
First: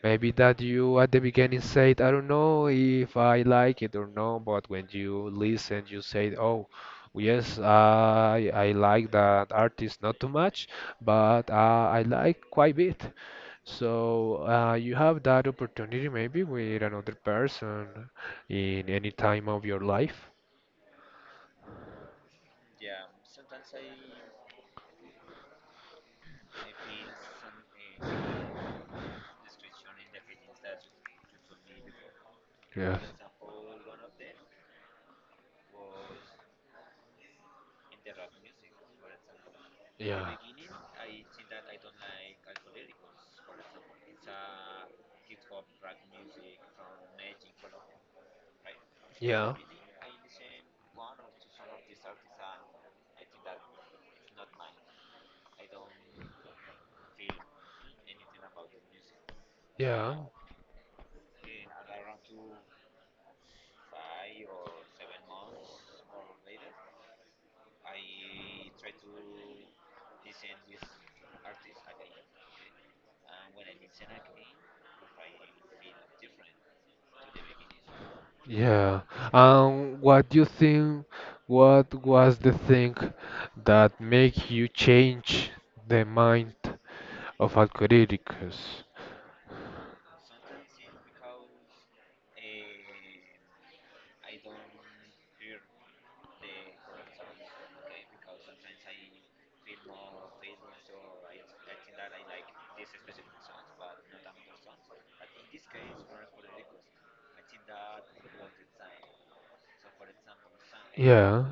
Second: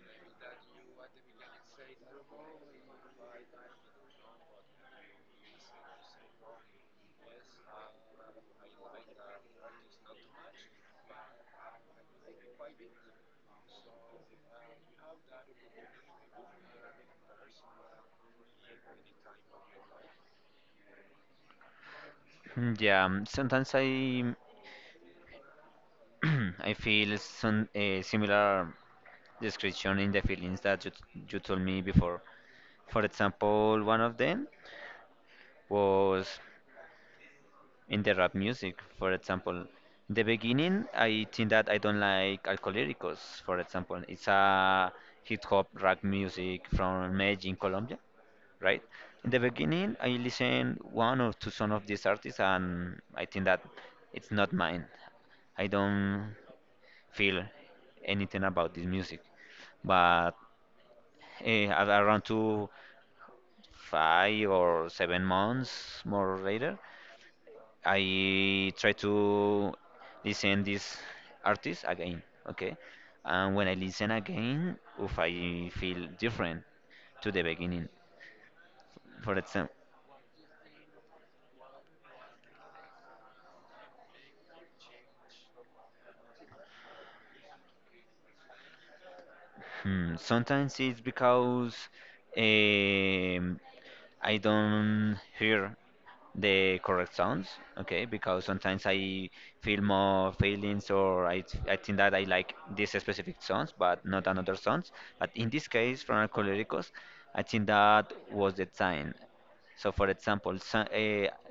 Speaker 1: Maybe that you at the beginning said, I don't know if I like it or no, but when you listen, you said, oh, yes, I I like that artist not too much, but uh, I like quite a bit. So uh, you have that opportunity maybe with another person in any time of your life.
Speaker 2: Mm, Yeah, um, sometimes I I feel some a similar description in the feelings that you t- you told me before.
Speaker 1: Yeah.
Speaker 2: For example, one of them was in the rap music, for example. In the
Speaker 1: Yeah.
Speaker 2: beginning, I think that I don't like Alcohólicos, for example. It's a hip hop rap music from Medellin, Colombia, right? In the
Speaker 1: Yeah.
Speaker 2: beginning, I listen one or two songs of these artists, and I think that it's not mine. I don't feel anything about this music.
Speaker 1: Yeah.
Speaker 2: But eh, at around two, five or seven months more later, I try to listen this artist again, okay? And when I listen again, if I feel different to the beginning,
Speaker 1: Yeah.
Speaker 2: for example,
Speaker 1: Um, what do you think? What was the thing that make you change the mind of Algorithmicus?
Speaker 2: hmm, sometimes it's because um, I don't hear the correct sounds, okay? Because sometimes I feel more feelings or I, th- I think that I like these specific sounds, but not another sounds. But in this case, from Alcoholicos, I think that was the sign. So, for example, so,
Speaker 1: Yeah.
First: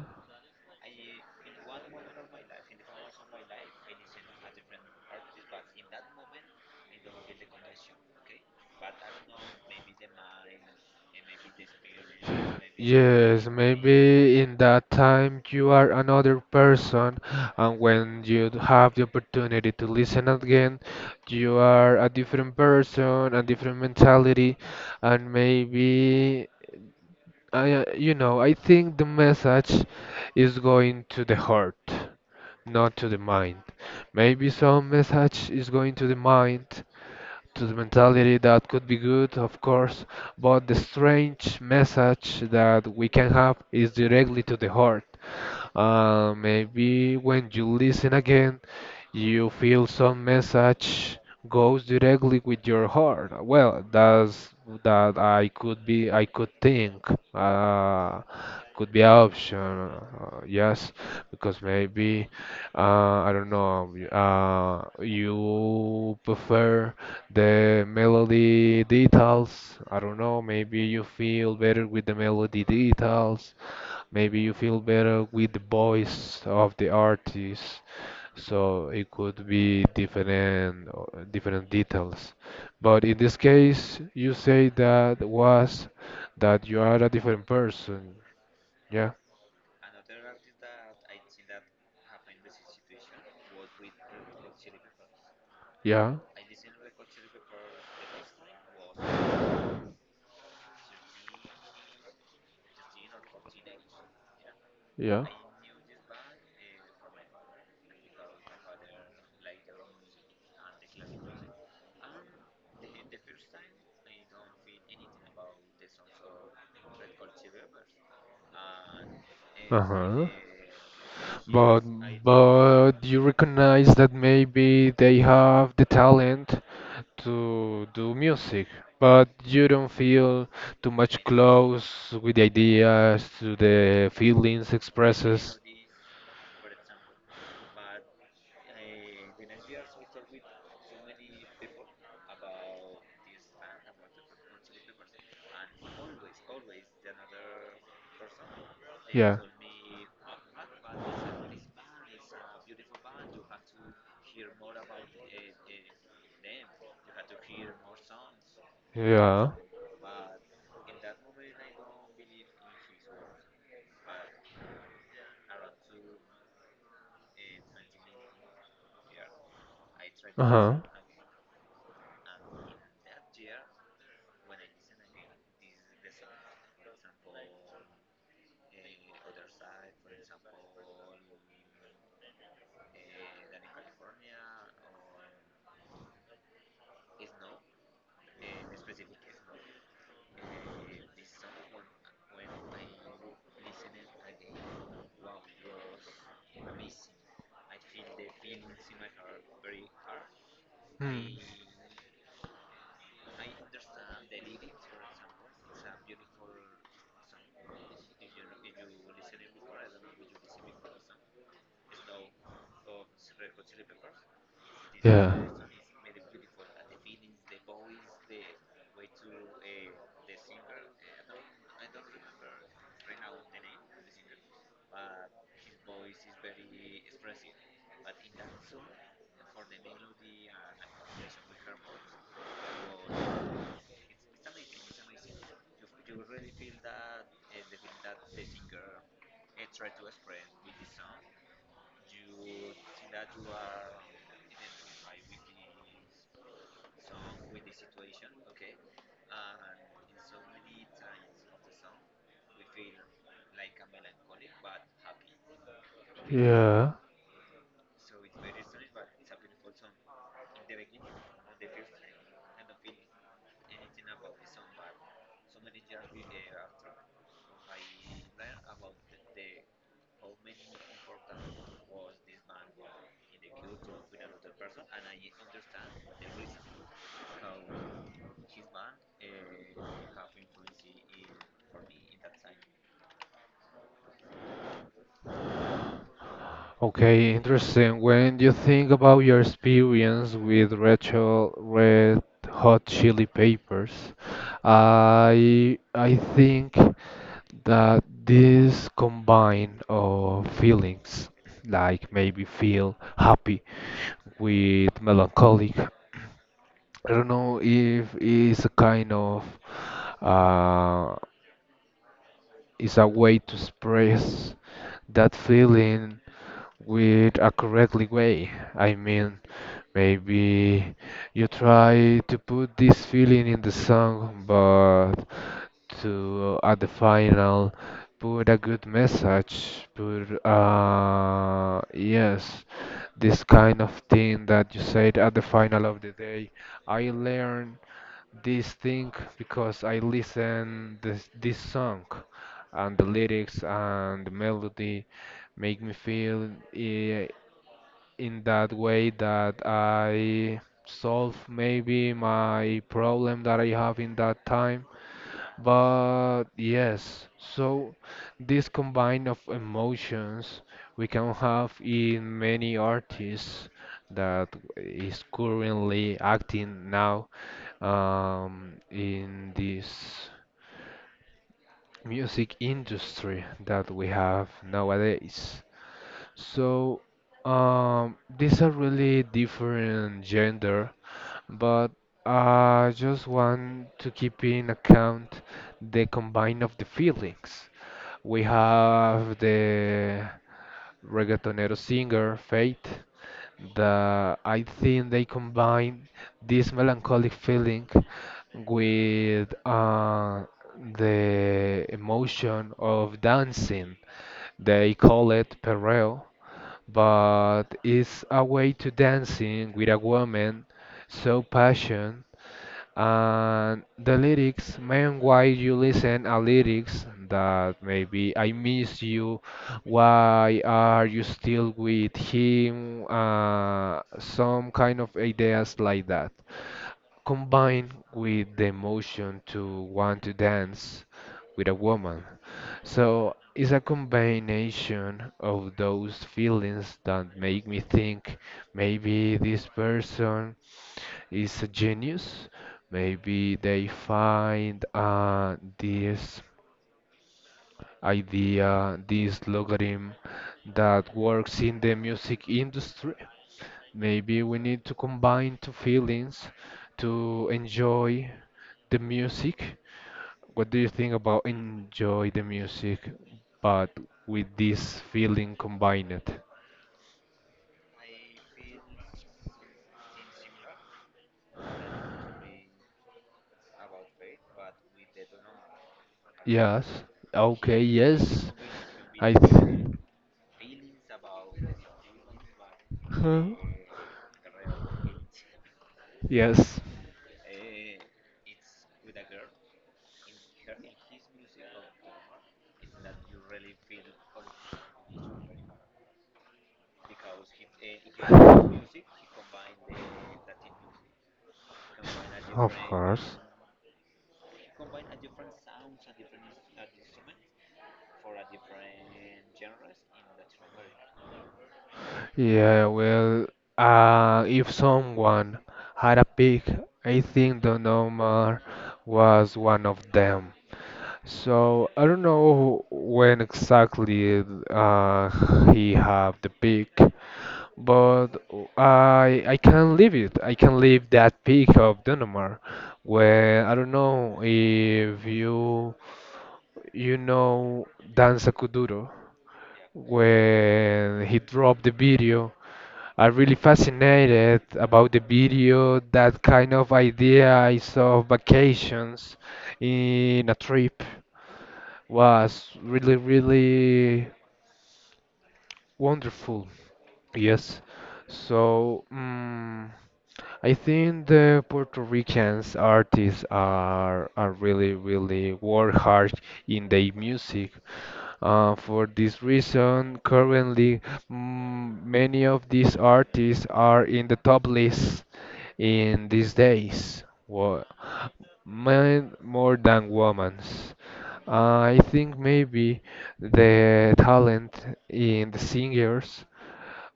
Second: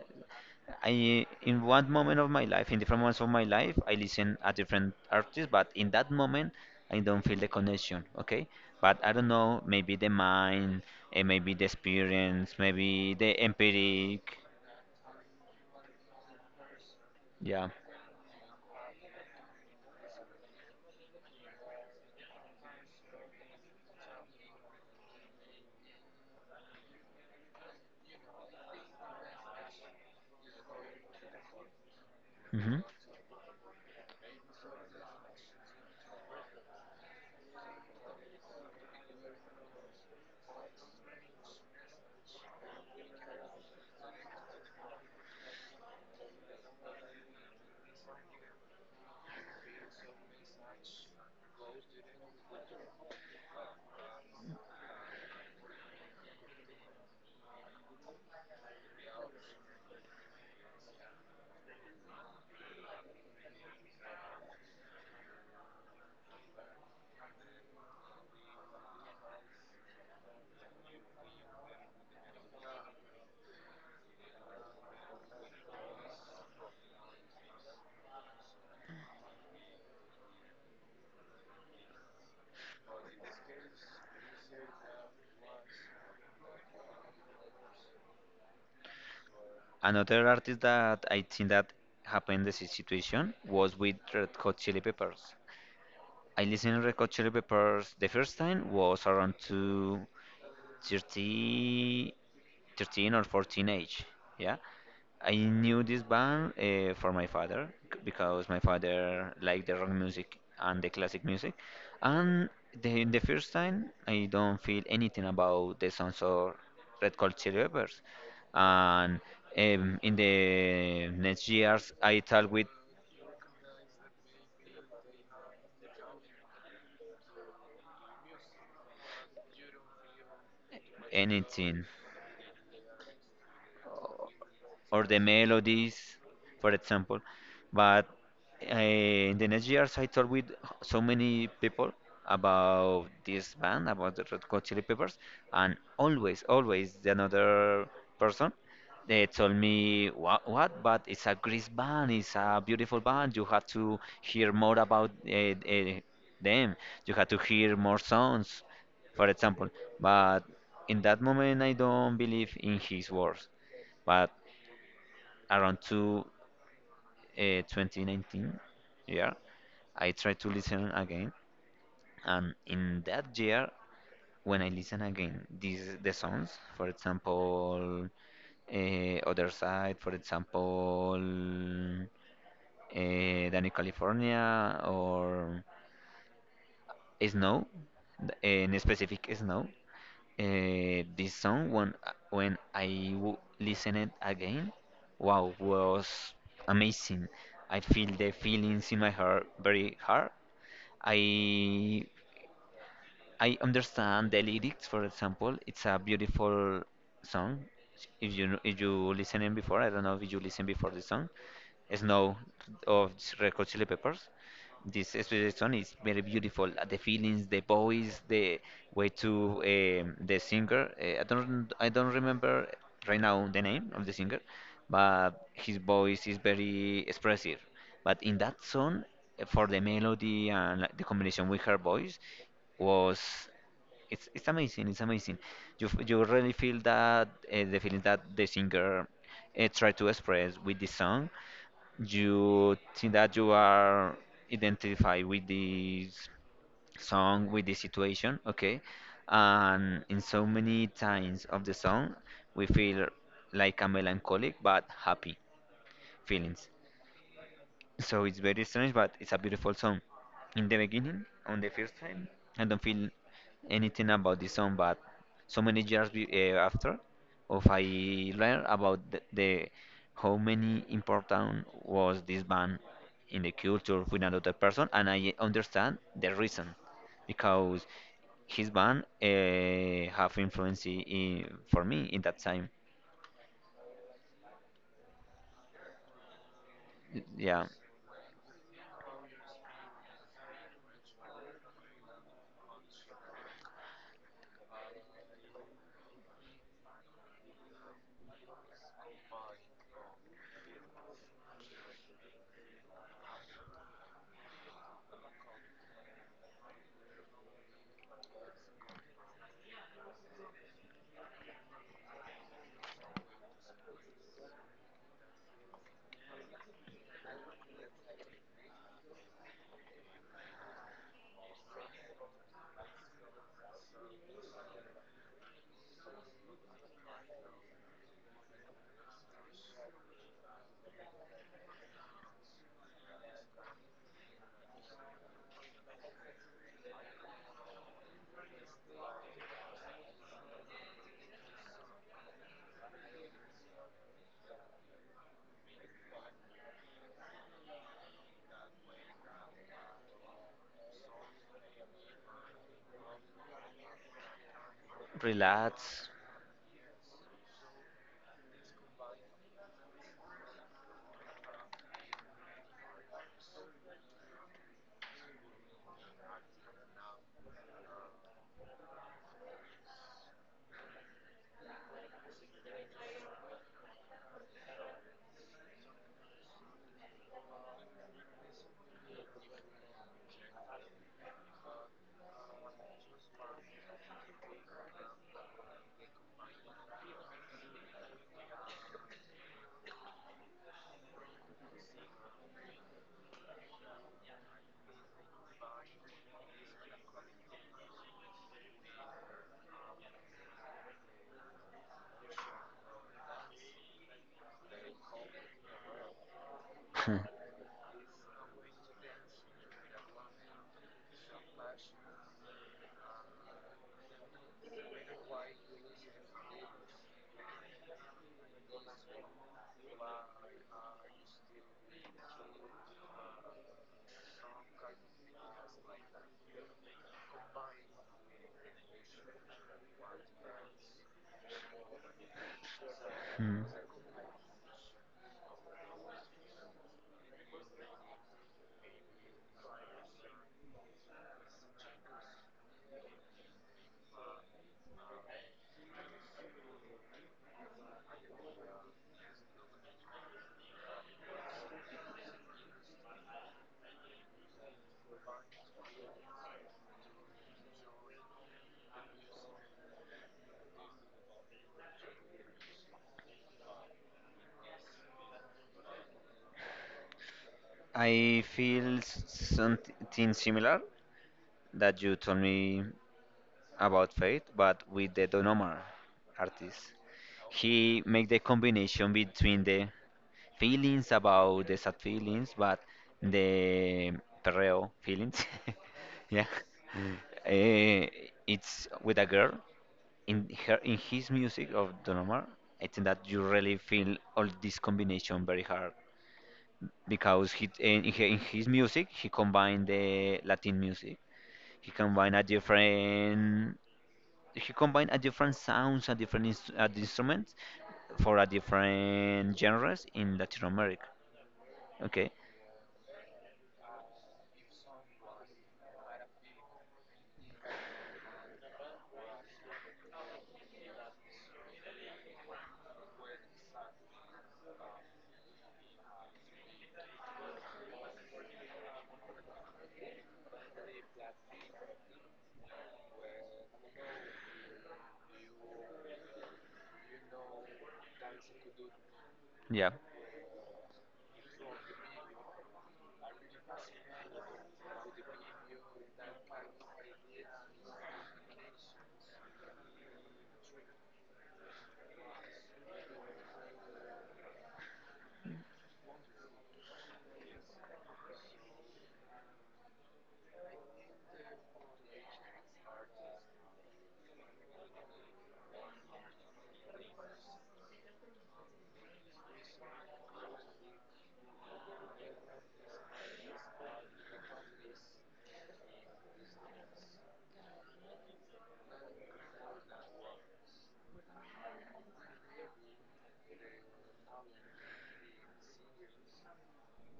Speaker 2: I in one moment of my life, in different moments of my life, I listen a different artist, but in that moment, I don't feel the connection. Okay, but I don't know. Maybe the mind, eh, maybe the experience, maybe the
Speaker 1: Yes,
Speaker 2: empiric.
Speaker 1: maybe in that time you are another person,
Speaker 2: Yeah.
Speaker 1: and when you d- have the opportunity to listen again, you are a different person, a different mentality, and maybe I, uh, you know, I think the message is going to the heart,
Speaker 2: hmm
Speaker 1: not to the mind. Maybe some message is going to the mind, to the mentality that could be good, of course, but the strange message that we can have is directly to the heart. Uh, maybe when you listen again, you feel some message goes directly with your heart. Well, that's that I could be, I could think, uh, could be an option. Uh, yes, because maybe, uh, I don't know, y- uh, you prefer the melody details. I don't know, maybe you feel better with the melody details. Maybe you feel better with the voice of the artist, so it could be different uh, different details. But in this case, you say that was that you are a different person. Yeah,
Speaker 2: Another artist that I think that happened this situation was with Red Hot Chili Peppers.
Speaker 1: yeah,
Speaker 2: I listened to Red Hot Chili Peppers the first time was around two thirty thirteen or fourteen age. Yeah.
Speaker 1: yeah.
Speaker 2: I knew this band uh, for my father c- because my father liked the rock music and the classic music. And the, the first time, I don't feel anything about the songs of Red Hot Chili Peppers. And um, in
Speaker 1: Uh-huh.
Speaker 2: the next
Speaker 1: But
Speaker 2: years, I talk with
Speaker 1: but you recognize that maybe they have the talent to do music, but you don't feel too much
Speaker 2: anything.
Speaker 1: close with the ideas, to the feelings
Speaker 2: Or the
Speaker 1: expresses.
Speaker 2: melodies, for example. But uh, in the next years, I talked with so many people about this band, about the Red Hot Chili Peppers, and always, always the another person, they
Speaker 1: Yeah.
Speaker 2: told me what, what but it's a great band, it's a beautiful band, you have to hear more about uh, uh, them, you have to hear more songs, for
Speaker 1: Yeah.
Speaker 2: example, but in that moment I don't believe in his words, but around two, uh, twenty nineteen year, I tried to
Speaker 1: Huh?
Speaker 2: listen again, and in that year, when I listen again, these the songs, for example, uh, Other Side, for example, uh, Danny California, or snow, in specific snow. Uh, this song when when I w listen it again, wow, was amazing. I feel the feelings in my heart very hard. I I understand the lyrics, for example. It's a beautiful song. If you kn- if you listening before, I don't know if you listen before this song, Snow of Red Hot Chili Peppers. This
Speaker 1: Yeah.
Speaker 2: expression is very beautiful. uh, The feelings, the voice, the way to um, the singer. Uh, I don't I don't remember right now the name of the singer, but his voice is very expressive. But in that song, uh, for the melody and like, the combination with her voice, was it's it's amazing. It's amazing. You f- you really feel that uh, the feeling that the singer uh, tried to express with this song, you think that you are identified with this song, with the situation, okay? And in so many times of the song, we feel like a melancholic but happy feelings.
Speaker 1: Yeah.
Speaker 2: So it's very strange, but it's a beautiful song. In the beginning, on the first time, I don't feel anything about this song, but so many years be, uh, after, of I learned about the, the how many important was this band in the culture with another person, and I understand the reason because his band uh, have influence in, for me in that time.
Speaker 1: Okay,
Speaker 2: Yeah,
Speaker 1: interesting. When you think about your experience with Rachel Red Hot Chili Peppers, I I think that this combine of feelings, like maybe feel happy with melancholic, I don't know if it's a kind of uh, is a way to express that feeling with a correctly way. I mean, maybe you try to put this feeling in the song, but to uh, at the final put a good message, put uh yes, this kind of thing that you said at the final of the day. I learned this thing because I listen this this song and the lyrics and the melody make me feel I- in that way that I solve maybe my problem that I have in that time
Speaker 2: relax.
Speaker 1: but yes, so this combine of emotions we can have in many artists that is currently acting now um, in this music industry that we have nowadays. So um, these are really different gender but I just want to keep in account the combine of the feelings. We have the reggaetonero singer Faith that I think they combine this melancholic feeling with uh, the emotion of dancing. They call it perreo, but it's a way to dancing with a woman so passion and the lyrics, man, why you listen a lyrics that maybe I miss you, why are you still with him? Uh, some kind of ideas like that. Combined with the emotion to want to dance with a woman. So
Speaker 2: Hmm.
Speaker 1: it's a combination of those feelings that make me think maybe this person is a genius. Maybe they find uh, this idea, this logarithm that works in the music industry. Maybe we need to combine two feelings to enjoy the music. What do you think about enjoy the music, but with this feeling combined?
Speaker 2: I feel s- something similar that you told me about Faith, but with the Don Omar artist.
Speaker 1: Yes. Okay,
Speaker 2: He make the
Speaker 1: yes.
Speaker 2: combination
Speaker 1: I
Speaker 2: between the
Speaker 1: th-
Speaker 2: feelings about the sad feelings, but
Speaker 1: Huh?
Speaker 2: the perreo feelings. Yeah.
Speaker 1: Yes.
Speaker 2: Eh, it's with a girl in her in his music of Don Omar. I think that you really feel all this combination very hard because he in, in in his music he combined the Latin music. He combined a
Speaker 1: Of course.
Speaker 2: different he combined a different sounds, a different inst- a instruments for a different genres in Latin America. Okay,
Speaker 1: Yeah, well, uh, if someone had a pick, I think the Nomar was one of them. So I don't know when exactly uh, he have the pick, but I I can leave it. I can leave that pick of the number. Well, I don't know if you you know Danza Kuduro.
Speaker 2: yeah.
Speaker 1: When he dropped the video. I really fascinated about the video, that kind of idea I saw of vacations in a trip was really, really wonderful. Yes. So, mm I think the Puerto Ricans artists are, are really, really work hard in their music. Uh, for this reason, currently mm, many of these artists are in the top list in these days. Wo- men more than women's. I think maybe the talent in the singers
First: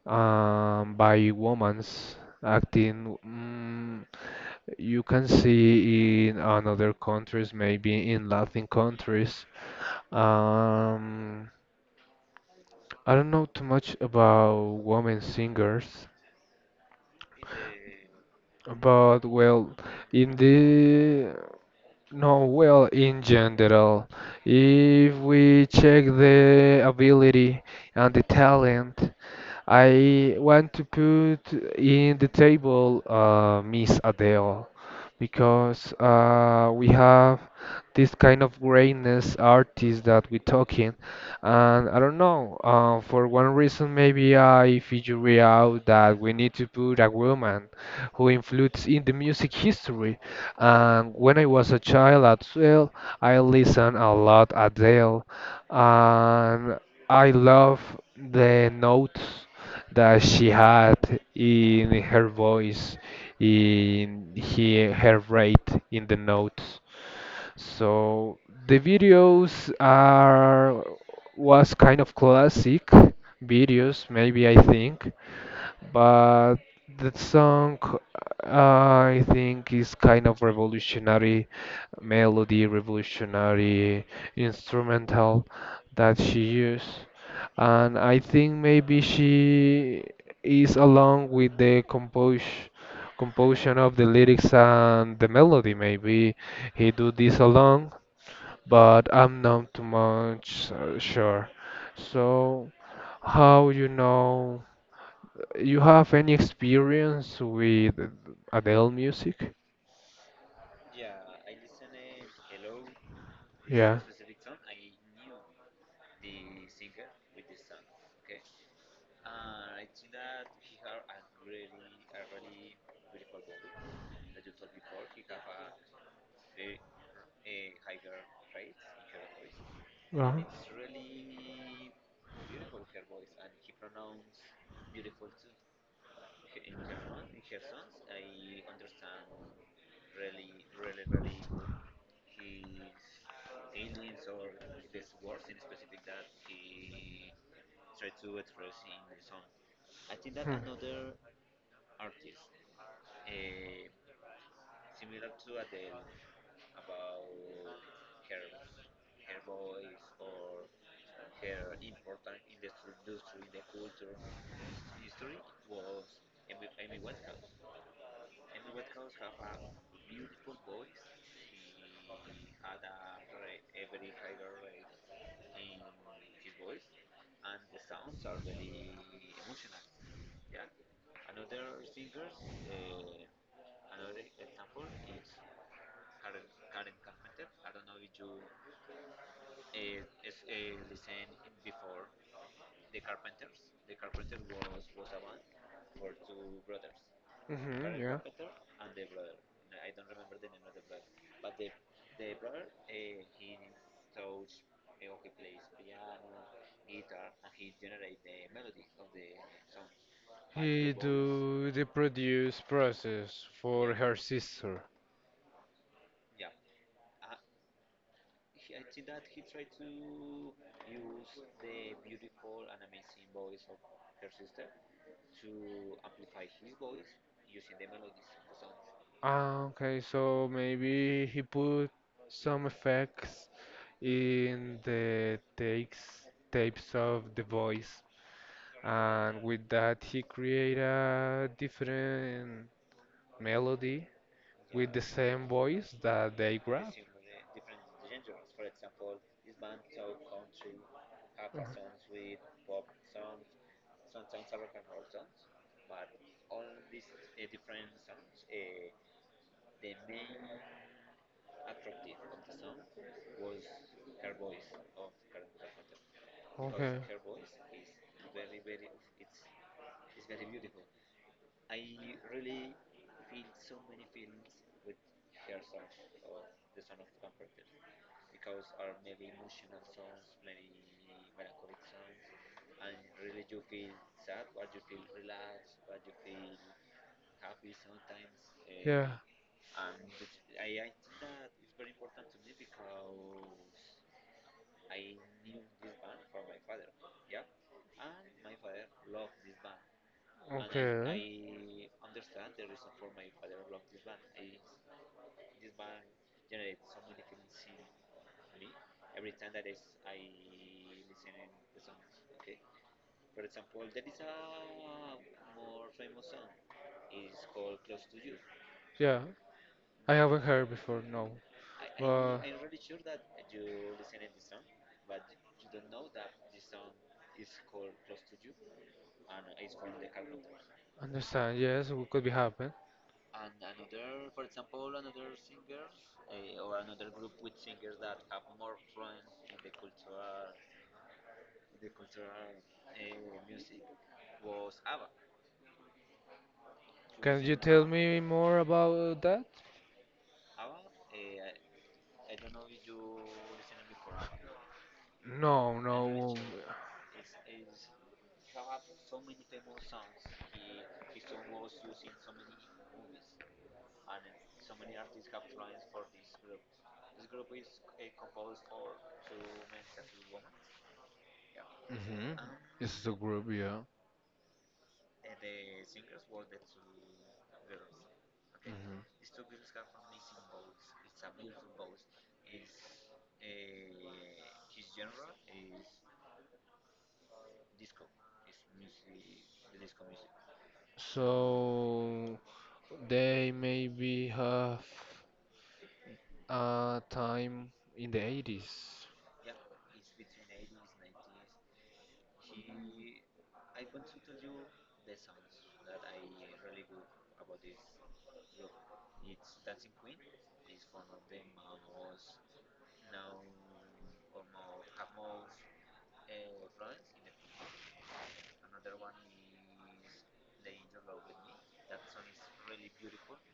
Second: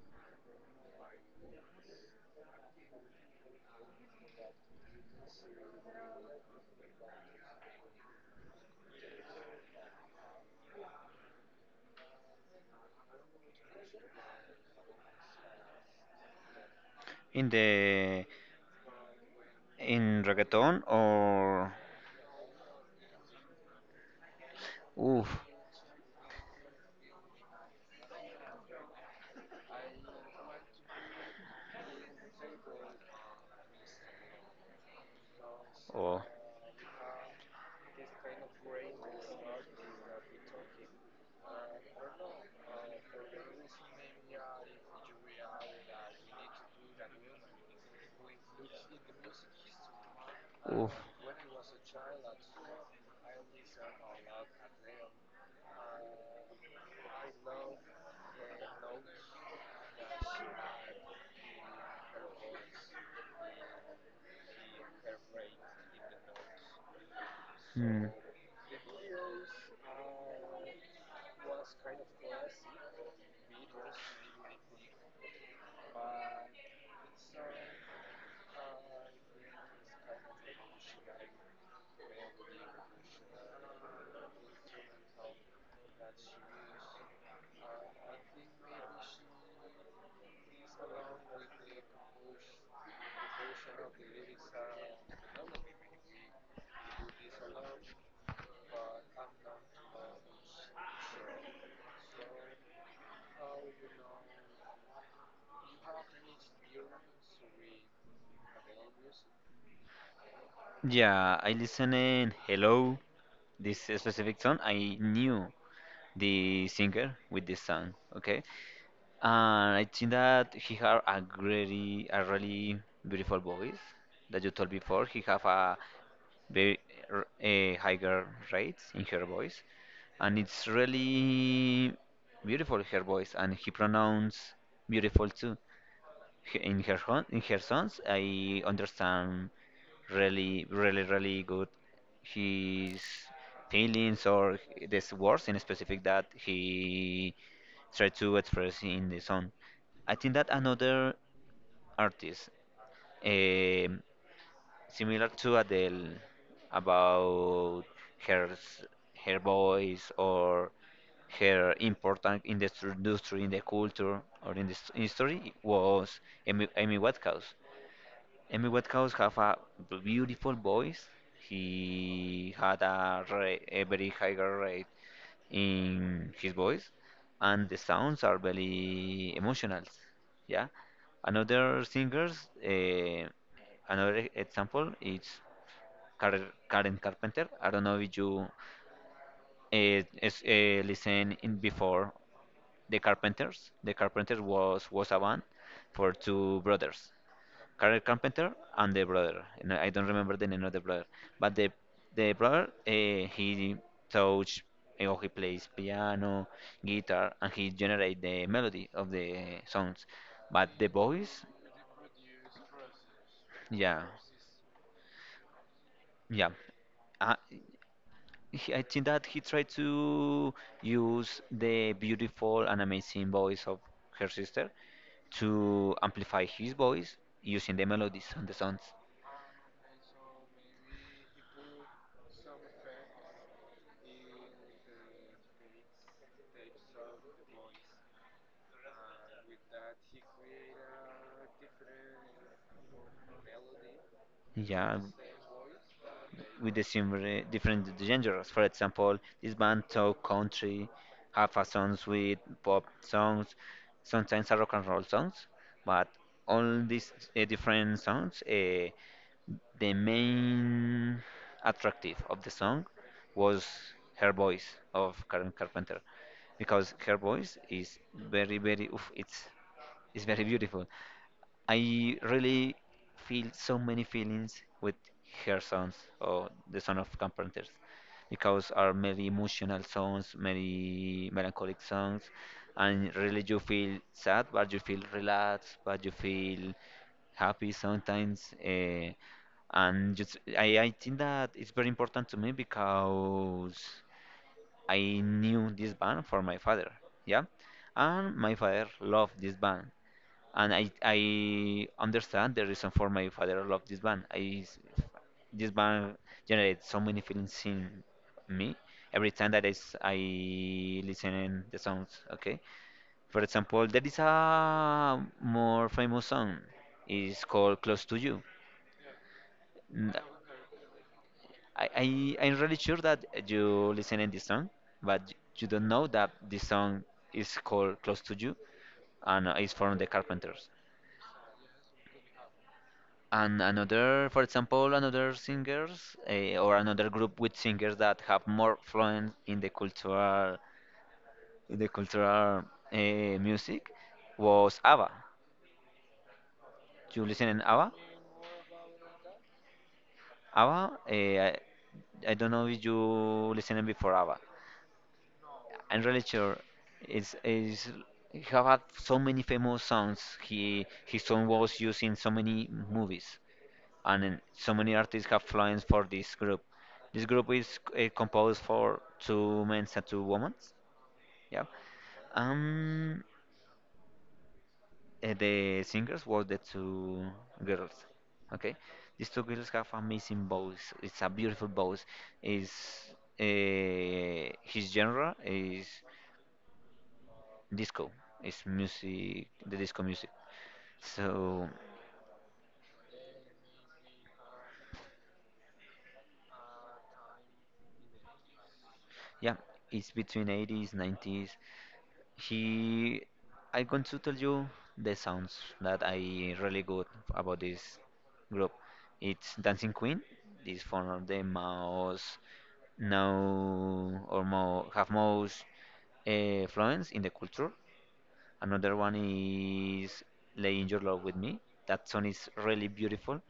Speaker 1: um, by women's acting mm, you can see in another countries, maybe in Latin countries. Um, I don't know too much about women singers,
Speaker 2: In the
Speaker 1: but well,
Speaker 2: in
Speaker 1: in
Speaker 2: reggaeton
Speaker 1: the
Speaker 2: or
Speaker 1: no, well, in general, if
Speaker 2: oof
Speaker 1: we check the ability and the talent, I want to put in the table uh, Miss Adele, because
Speaker 2: or
Speaker 1: uh, we have this kind of greatness artist that we're talking, and I don't know. Uh, for one reason, maybe I figure out that we need to put a woman who influenced in the music history.
Speaker 2: oof.
Speaker 1: And when I was a child as well, I listened a lot Adele, and I love the notes that she had in her voice, in he, her rate, in the notes.
Speaker 2: Hmm.
Speaker 1: So the videos are was kind of classic videos, maybe I think, but that song I think is kind of revolutionary melody, revolutionary instrumental that she used. And I think maybe she is along with the compos composition of the lyrics and the melody. Maybe he do this alone, but I'm not too much uh, sure. So how you know? You have any experience with Adele music?
Speaker 2: Yeah, I listen in Hello. This
Speaker 1: Yeah.
Speaker 2: specific song I knew the singer with this song, okay, and I think that he had a really a really beautiful voice, that you told before he have a very r- a higher rate in her voice, and
Speaker 1: Uh-huh.
Speaker 2: it's really beautiful her voice, and he pronounce beautiful too. H- in her hon- in her songs I understand really really really good his feelings or these words in specific that he tried to express in the song. I think that another
Speaker 1: Hmm.
Speaker 2: artist um similar to Adele about her s- her voice or her importance in the stru- industry, in the culture, or in the s- history was Amy, Amy Whitehouse. Amy Whitehouse have a beautiful voice. He had a, ra- a very higher rate in his voice, and the sounds are very emotional. Yeah. Another singers, uh, another example is Karen, Karen Carpenter. I don't know if you uh, is, uh, listen in before the Carpenters. The Carpenters was was a band for two brothers.
Speaker 1: Mhm,
Speaker 2: Carl
Speaker 1: yeah.
Speaker 2: Carpenter and the brother. And I don't remember the name of the brother, but the the brother uh, he touch eh, or he plays piano, guitar, and he generate the melody of the songs. But the
Speaker 1: He
Speaker 2: voice,
Speaker 1: do the produce process for
Speaker 2: yeah,
Speaker 1: her sister.
Speaker 2: yeah. I, he- I think that he tried to use the beautiful and amazing voice of her sister to amplify his voice using the melodies and the sounds.
Speaker 1: Ah, okay, so maybe he put some effects in the takes tapes of the voice, and with that he create a different melody with
Speaker 2: Yeah,
Speaker 1: the
Speaker 2: and
Speaker 1: same voice that they
Speaker 2: with the
Speaker 1: grab.
Speaker 2: similar, different genres. For example, this band talk country, have a songs with pop songs, sometimes a rock and roll songs, but all these uh, different songs, uh, the main attractive of the song was her voice of Karen Carpenter, because
Speaker 1: Okay.
Speaker 2: her voice is very, very, oof, it's it's very beautiful. I really feel so many feelings with her songs or the son of Carpenters because are many emotional songs, many melancholic songs, and really you feel sad, but you feel relaxed, but you feel happy sometimes.
Speaker 1: Yeah.
Speaker 2: Uh, and just I, I think that it's very important to me because I knew this band from my father, yeah, and my father loved this band, and I
Speaker 1: Okay.
Speaker 2: I understand the reason for my father love this band. I s- this band generates so many feelings in me every time that I s- I listen in the songs. Okay, for example, there is a more famous song. It's called "Close to You."
Speaker 1: Yeah. I
Speaker 2: N-
Speaker 1: haven't heard before. No.
Speaker 2: I,
Speaker 1: But
Speaker 2: I I'm really sure that you listen in this song, but y- you don't know that this song is called "Close to You" and uh, it's from the Carpenters.
Speaker 1: understand. Yes, it could be happen.
Speaker 2: And another, for example, another singers uh, or another group with singers that have more fluence in the cultural, in the cultural uh, music was ABBA. You
Speaker 1: Can
Speaker 2: listen
Speaker 1: you
Speaker 2: in
Speaker 1: tell
Speaker 2: ABBA?
Speaker 1: me more about that?
Speaker 2: ABBA, uh, I, I don't know if you listened before ABBA.
Speaker 1: No.
Speaker 2: I'm really
Speaker 1: No.
Speaker 2: sure it's, it's he have had so many famous songs. He his song was used in so many movies, and then so many artists have influence for this group. This group is uh, composed for two men and two women. Yeah.
Speaker 1: Mm-hmm. It's a
Speaker 2: Um,
Speaker 1: group. Yeah.
Speaker 2: uh, the singers was the two girls. Okay, these
Speaker 1: Hmm.
Speaker 2: two girls have amazing voice. It's a beautiful voice. Is uh, his genre is disco. It's music, the disco music. So
Speaker 1: So they maybe have a time in the eighties.
Speaker 2: yeah, it's between eighties, nineties. He, I'm going to tell you the sounds that I really good about this group. It's Dancing Queen. This from the mouse now or more have most uh, fluence in the culture. Another one is Laying Your Love with Me. That song is really beautiful.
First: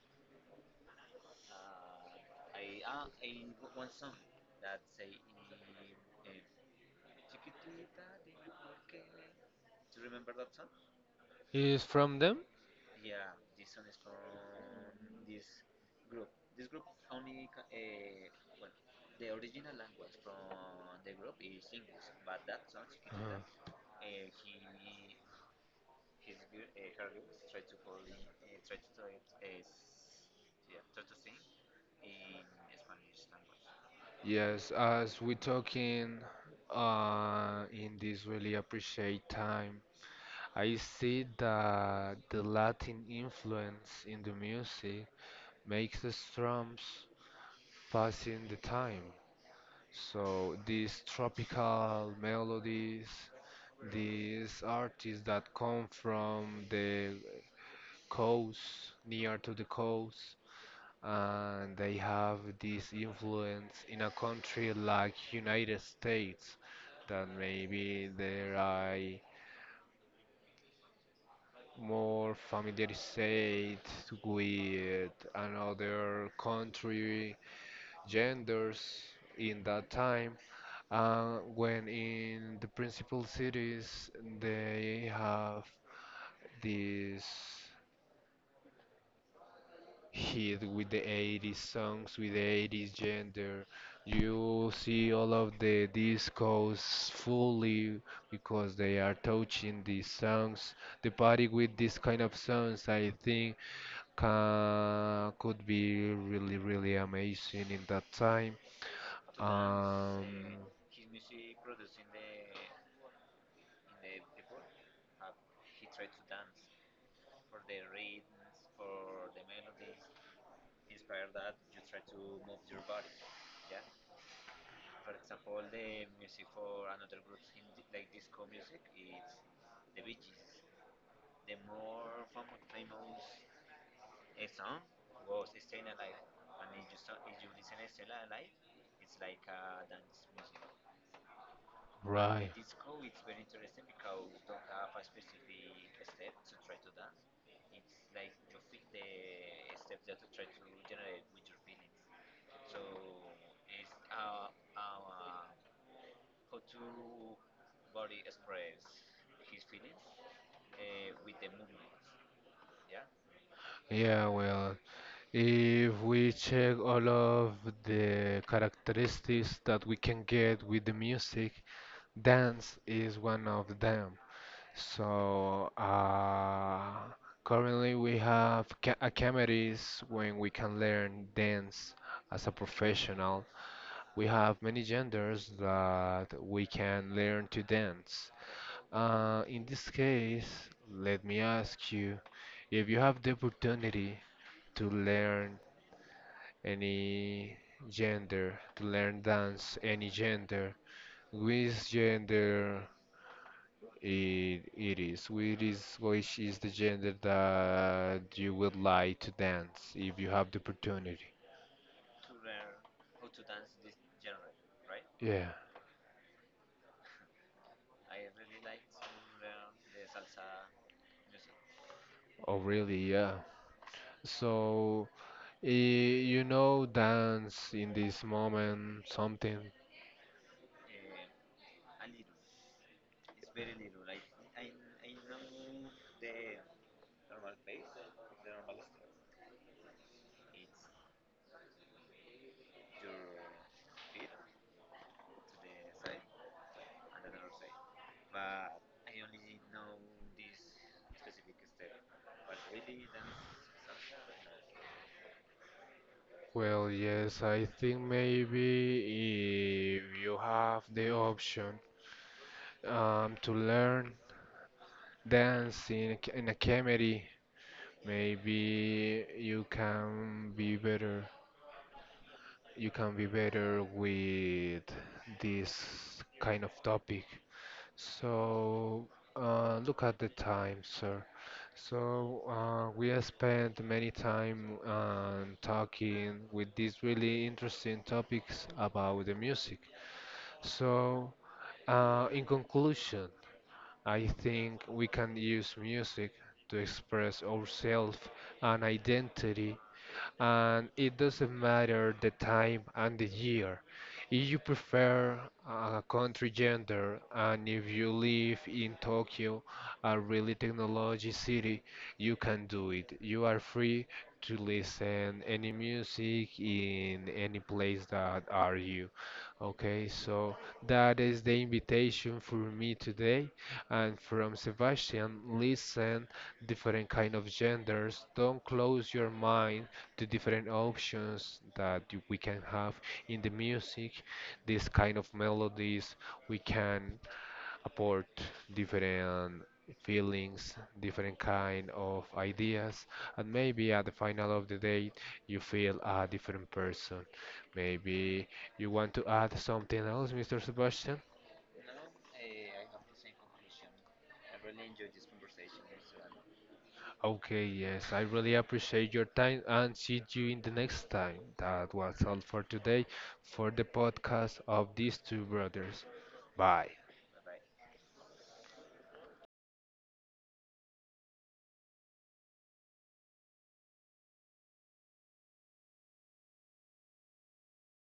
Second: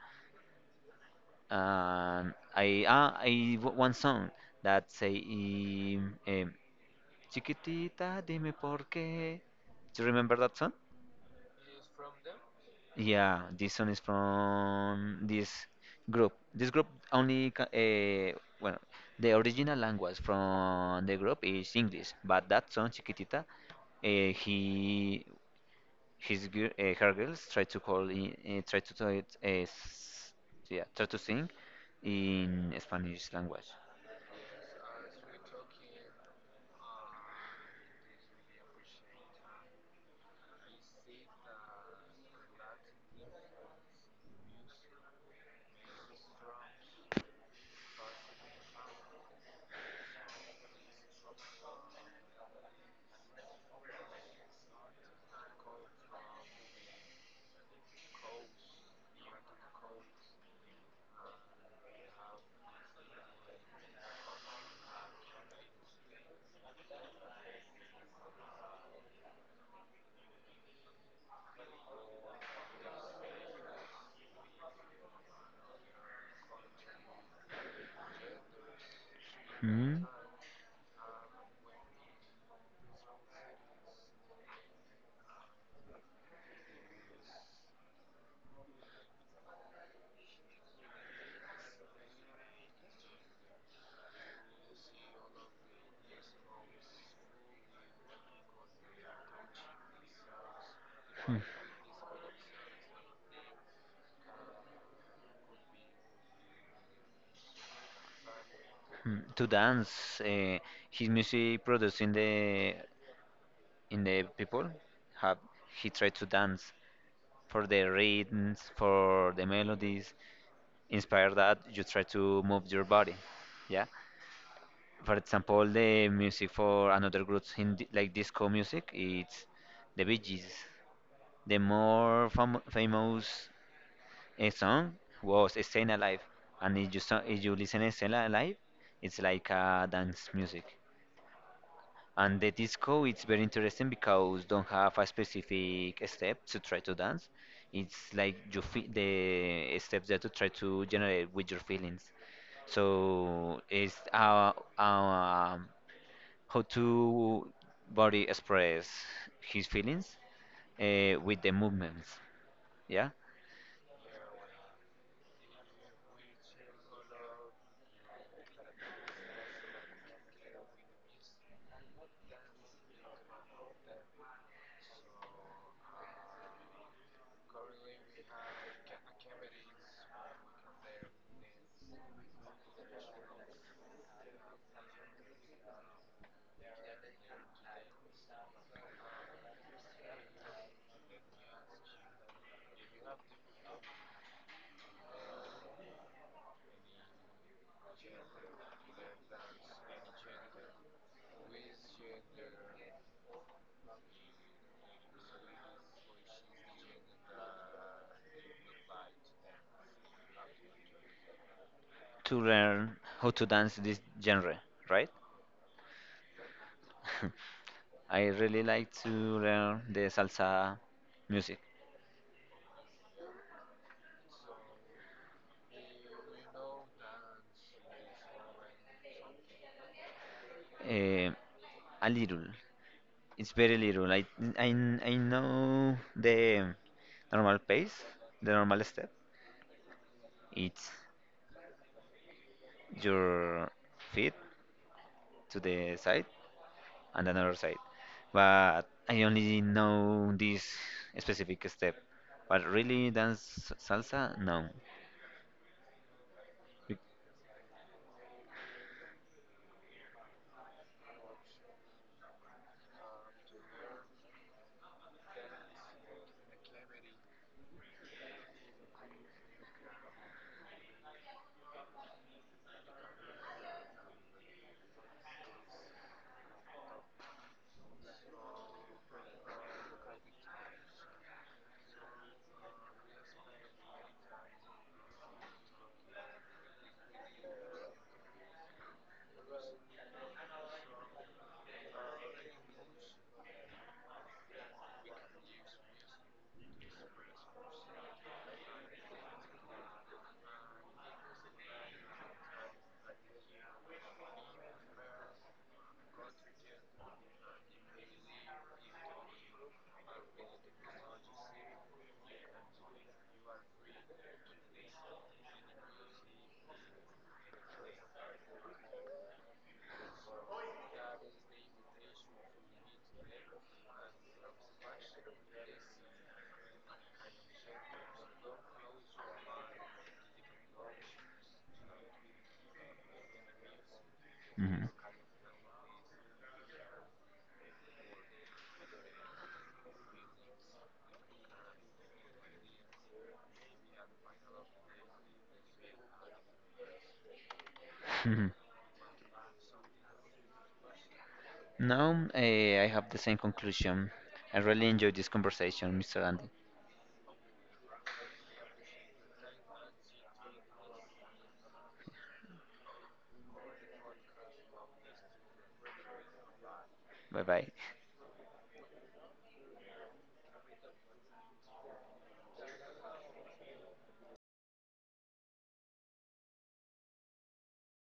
Speaker 2: And I ah, I w- one song that say um, Chiquitita, dime por qué. Do you remember that song?
Speaker 1: Is from them?
Speaker 2: Yeah, this song is from this group. This group only, uh, well, the original language from the group is English, but that song, Chiquitita,
Speaker 1: Uh-huh.
Speaker 2: uh, he, his, gir- uh, her girls try to call, in, uh, try to tell it, uh, s- yeah, try to sing in Spanish language.
Speaker 1: Yes, as we talking uh, in this really appreciate time, I see that the Latin influence in the music makes the drums passing the time. So these tropical melodies, these artists that come from the coast, near to the coast, and they have this influence in a country like United States that maybe they are more familiarized with another country genders in that
Speaker 2: Hmm,
Speaker 1: time. Uh, when in the principal cities, they have this hit with the eighties songs, with the eighties gender. You see all of the discos fully because they are touching these songs. The
Speaker 2: hmm,
Speaker 1: party with this kind of songs, I think, ca could be really, really amazing in that time.
Speaker 2: hmm. To dance,
Speaker 1: Um,
Speaker 2: uh, his music produced in the in the people have he tried to dance for the rhythms, for the melodies. Inspired that, you try to move your body. Yeah. For example, the music for another groups in di- like disco music, it's the Bee Gees. The more fam- famous eh, song was Staying Alive, and if you so- if you listen to Staying Alive, it's like uh, dance music. And
Speaker 1: right.
Speaker 2: the disco, it's very interesting because don't have a specific step to try to dance. It's like you feel the steps that you try to generate with your feelings. So it's uh, um, how to body express his feelings uh, with the movements. Yeah,
Speaker 1: Yeah, well, if we check all of the characteristics that we can get with the music, dance is one of them. So, uh, currently we have ca academies when we can learn dance as a professional. We have many genders that we can learn to dance. Uh, in this case, let me ask you if you have the opportunity to learn any gender, to learn dance any gender, which gender it, it is, which is which is the gender that you would like to dance if you have the opportunity.
Speaker 2: to learn how to dance this genre, right?
Speaker 1: Yeah.
Speaker 2: I really like to learn the salsa music
Speaker 1: Oh, really? Yeah. So, eh, you know, dance in this moment, something.
Speaker 2: uh, a little. It's very little. I I I know the normal pace, the normal step. It's your feet to the side and another side. But I only know this specific step. But really dance salsa? No.
Speaker 1: Well, yes, I think maybe if you have the option um, to learn dancing in a comedy, maybe you can be better, you can be better with this kind of topic. So uh, look at the time sir, so uh, we have spent many time um, talking with these really interesting topics about the music. So uh, in conclusion, I think we can use music to express ourselves and identity, and it doesn't matter the time and the year. If you prefer a country gender and if you live in Tokyo, a really technology city, you can do it. You are free to listen any music in any place that are you. Okay, so that is the invitation for me today and from Sebastian, listen different kind of genders. Don't close your mind the different options that you- we can have in the music, this
Speaker 2: Mm-hmm.
Speaker 1: kind of melodies, we can apport different feelings, different kind of ideas, and maybe at the final of the day you feel a different person. Maybe you want to add something else, mister Sebastian?
Speaker 2: Now, eh, I have the same conclusion. I really enjoyed this conversation, mister Andy.
Speaker 1: Okay, yes, I really appreciate your time and see you in the next time. That was all for today for the podcast of these two brothers. Bye.
Speaker 2: Bye bye.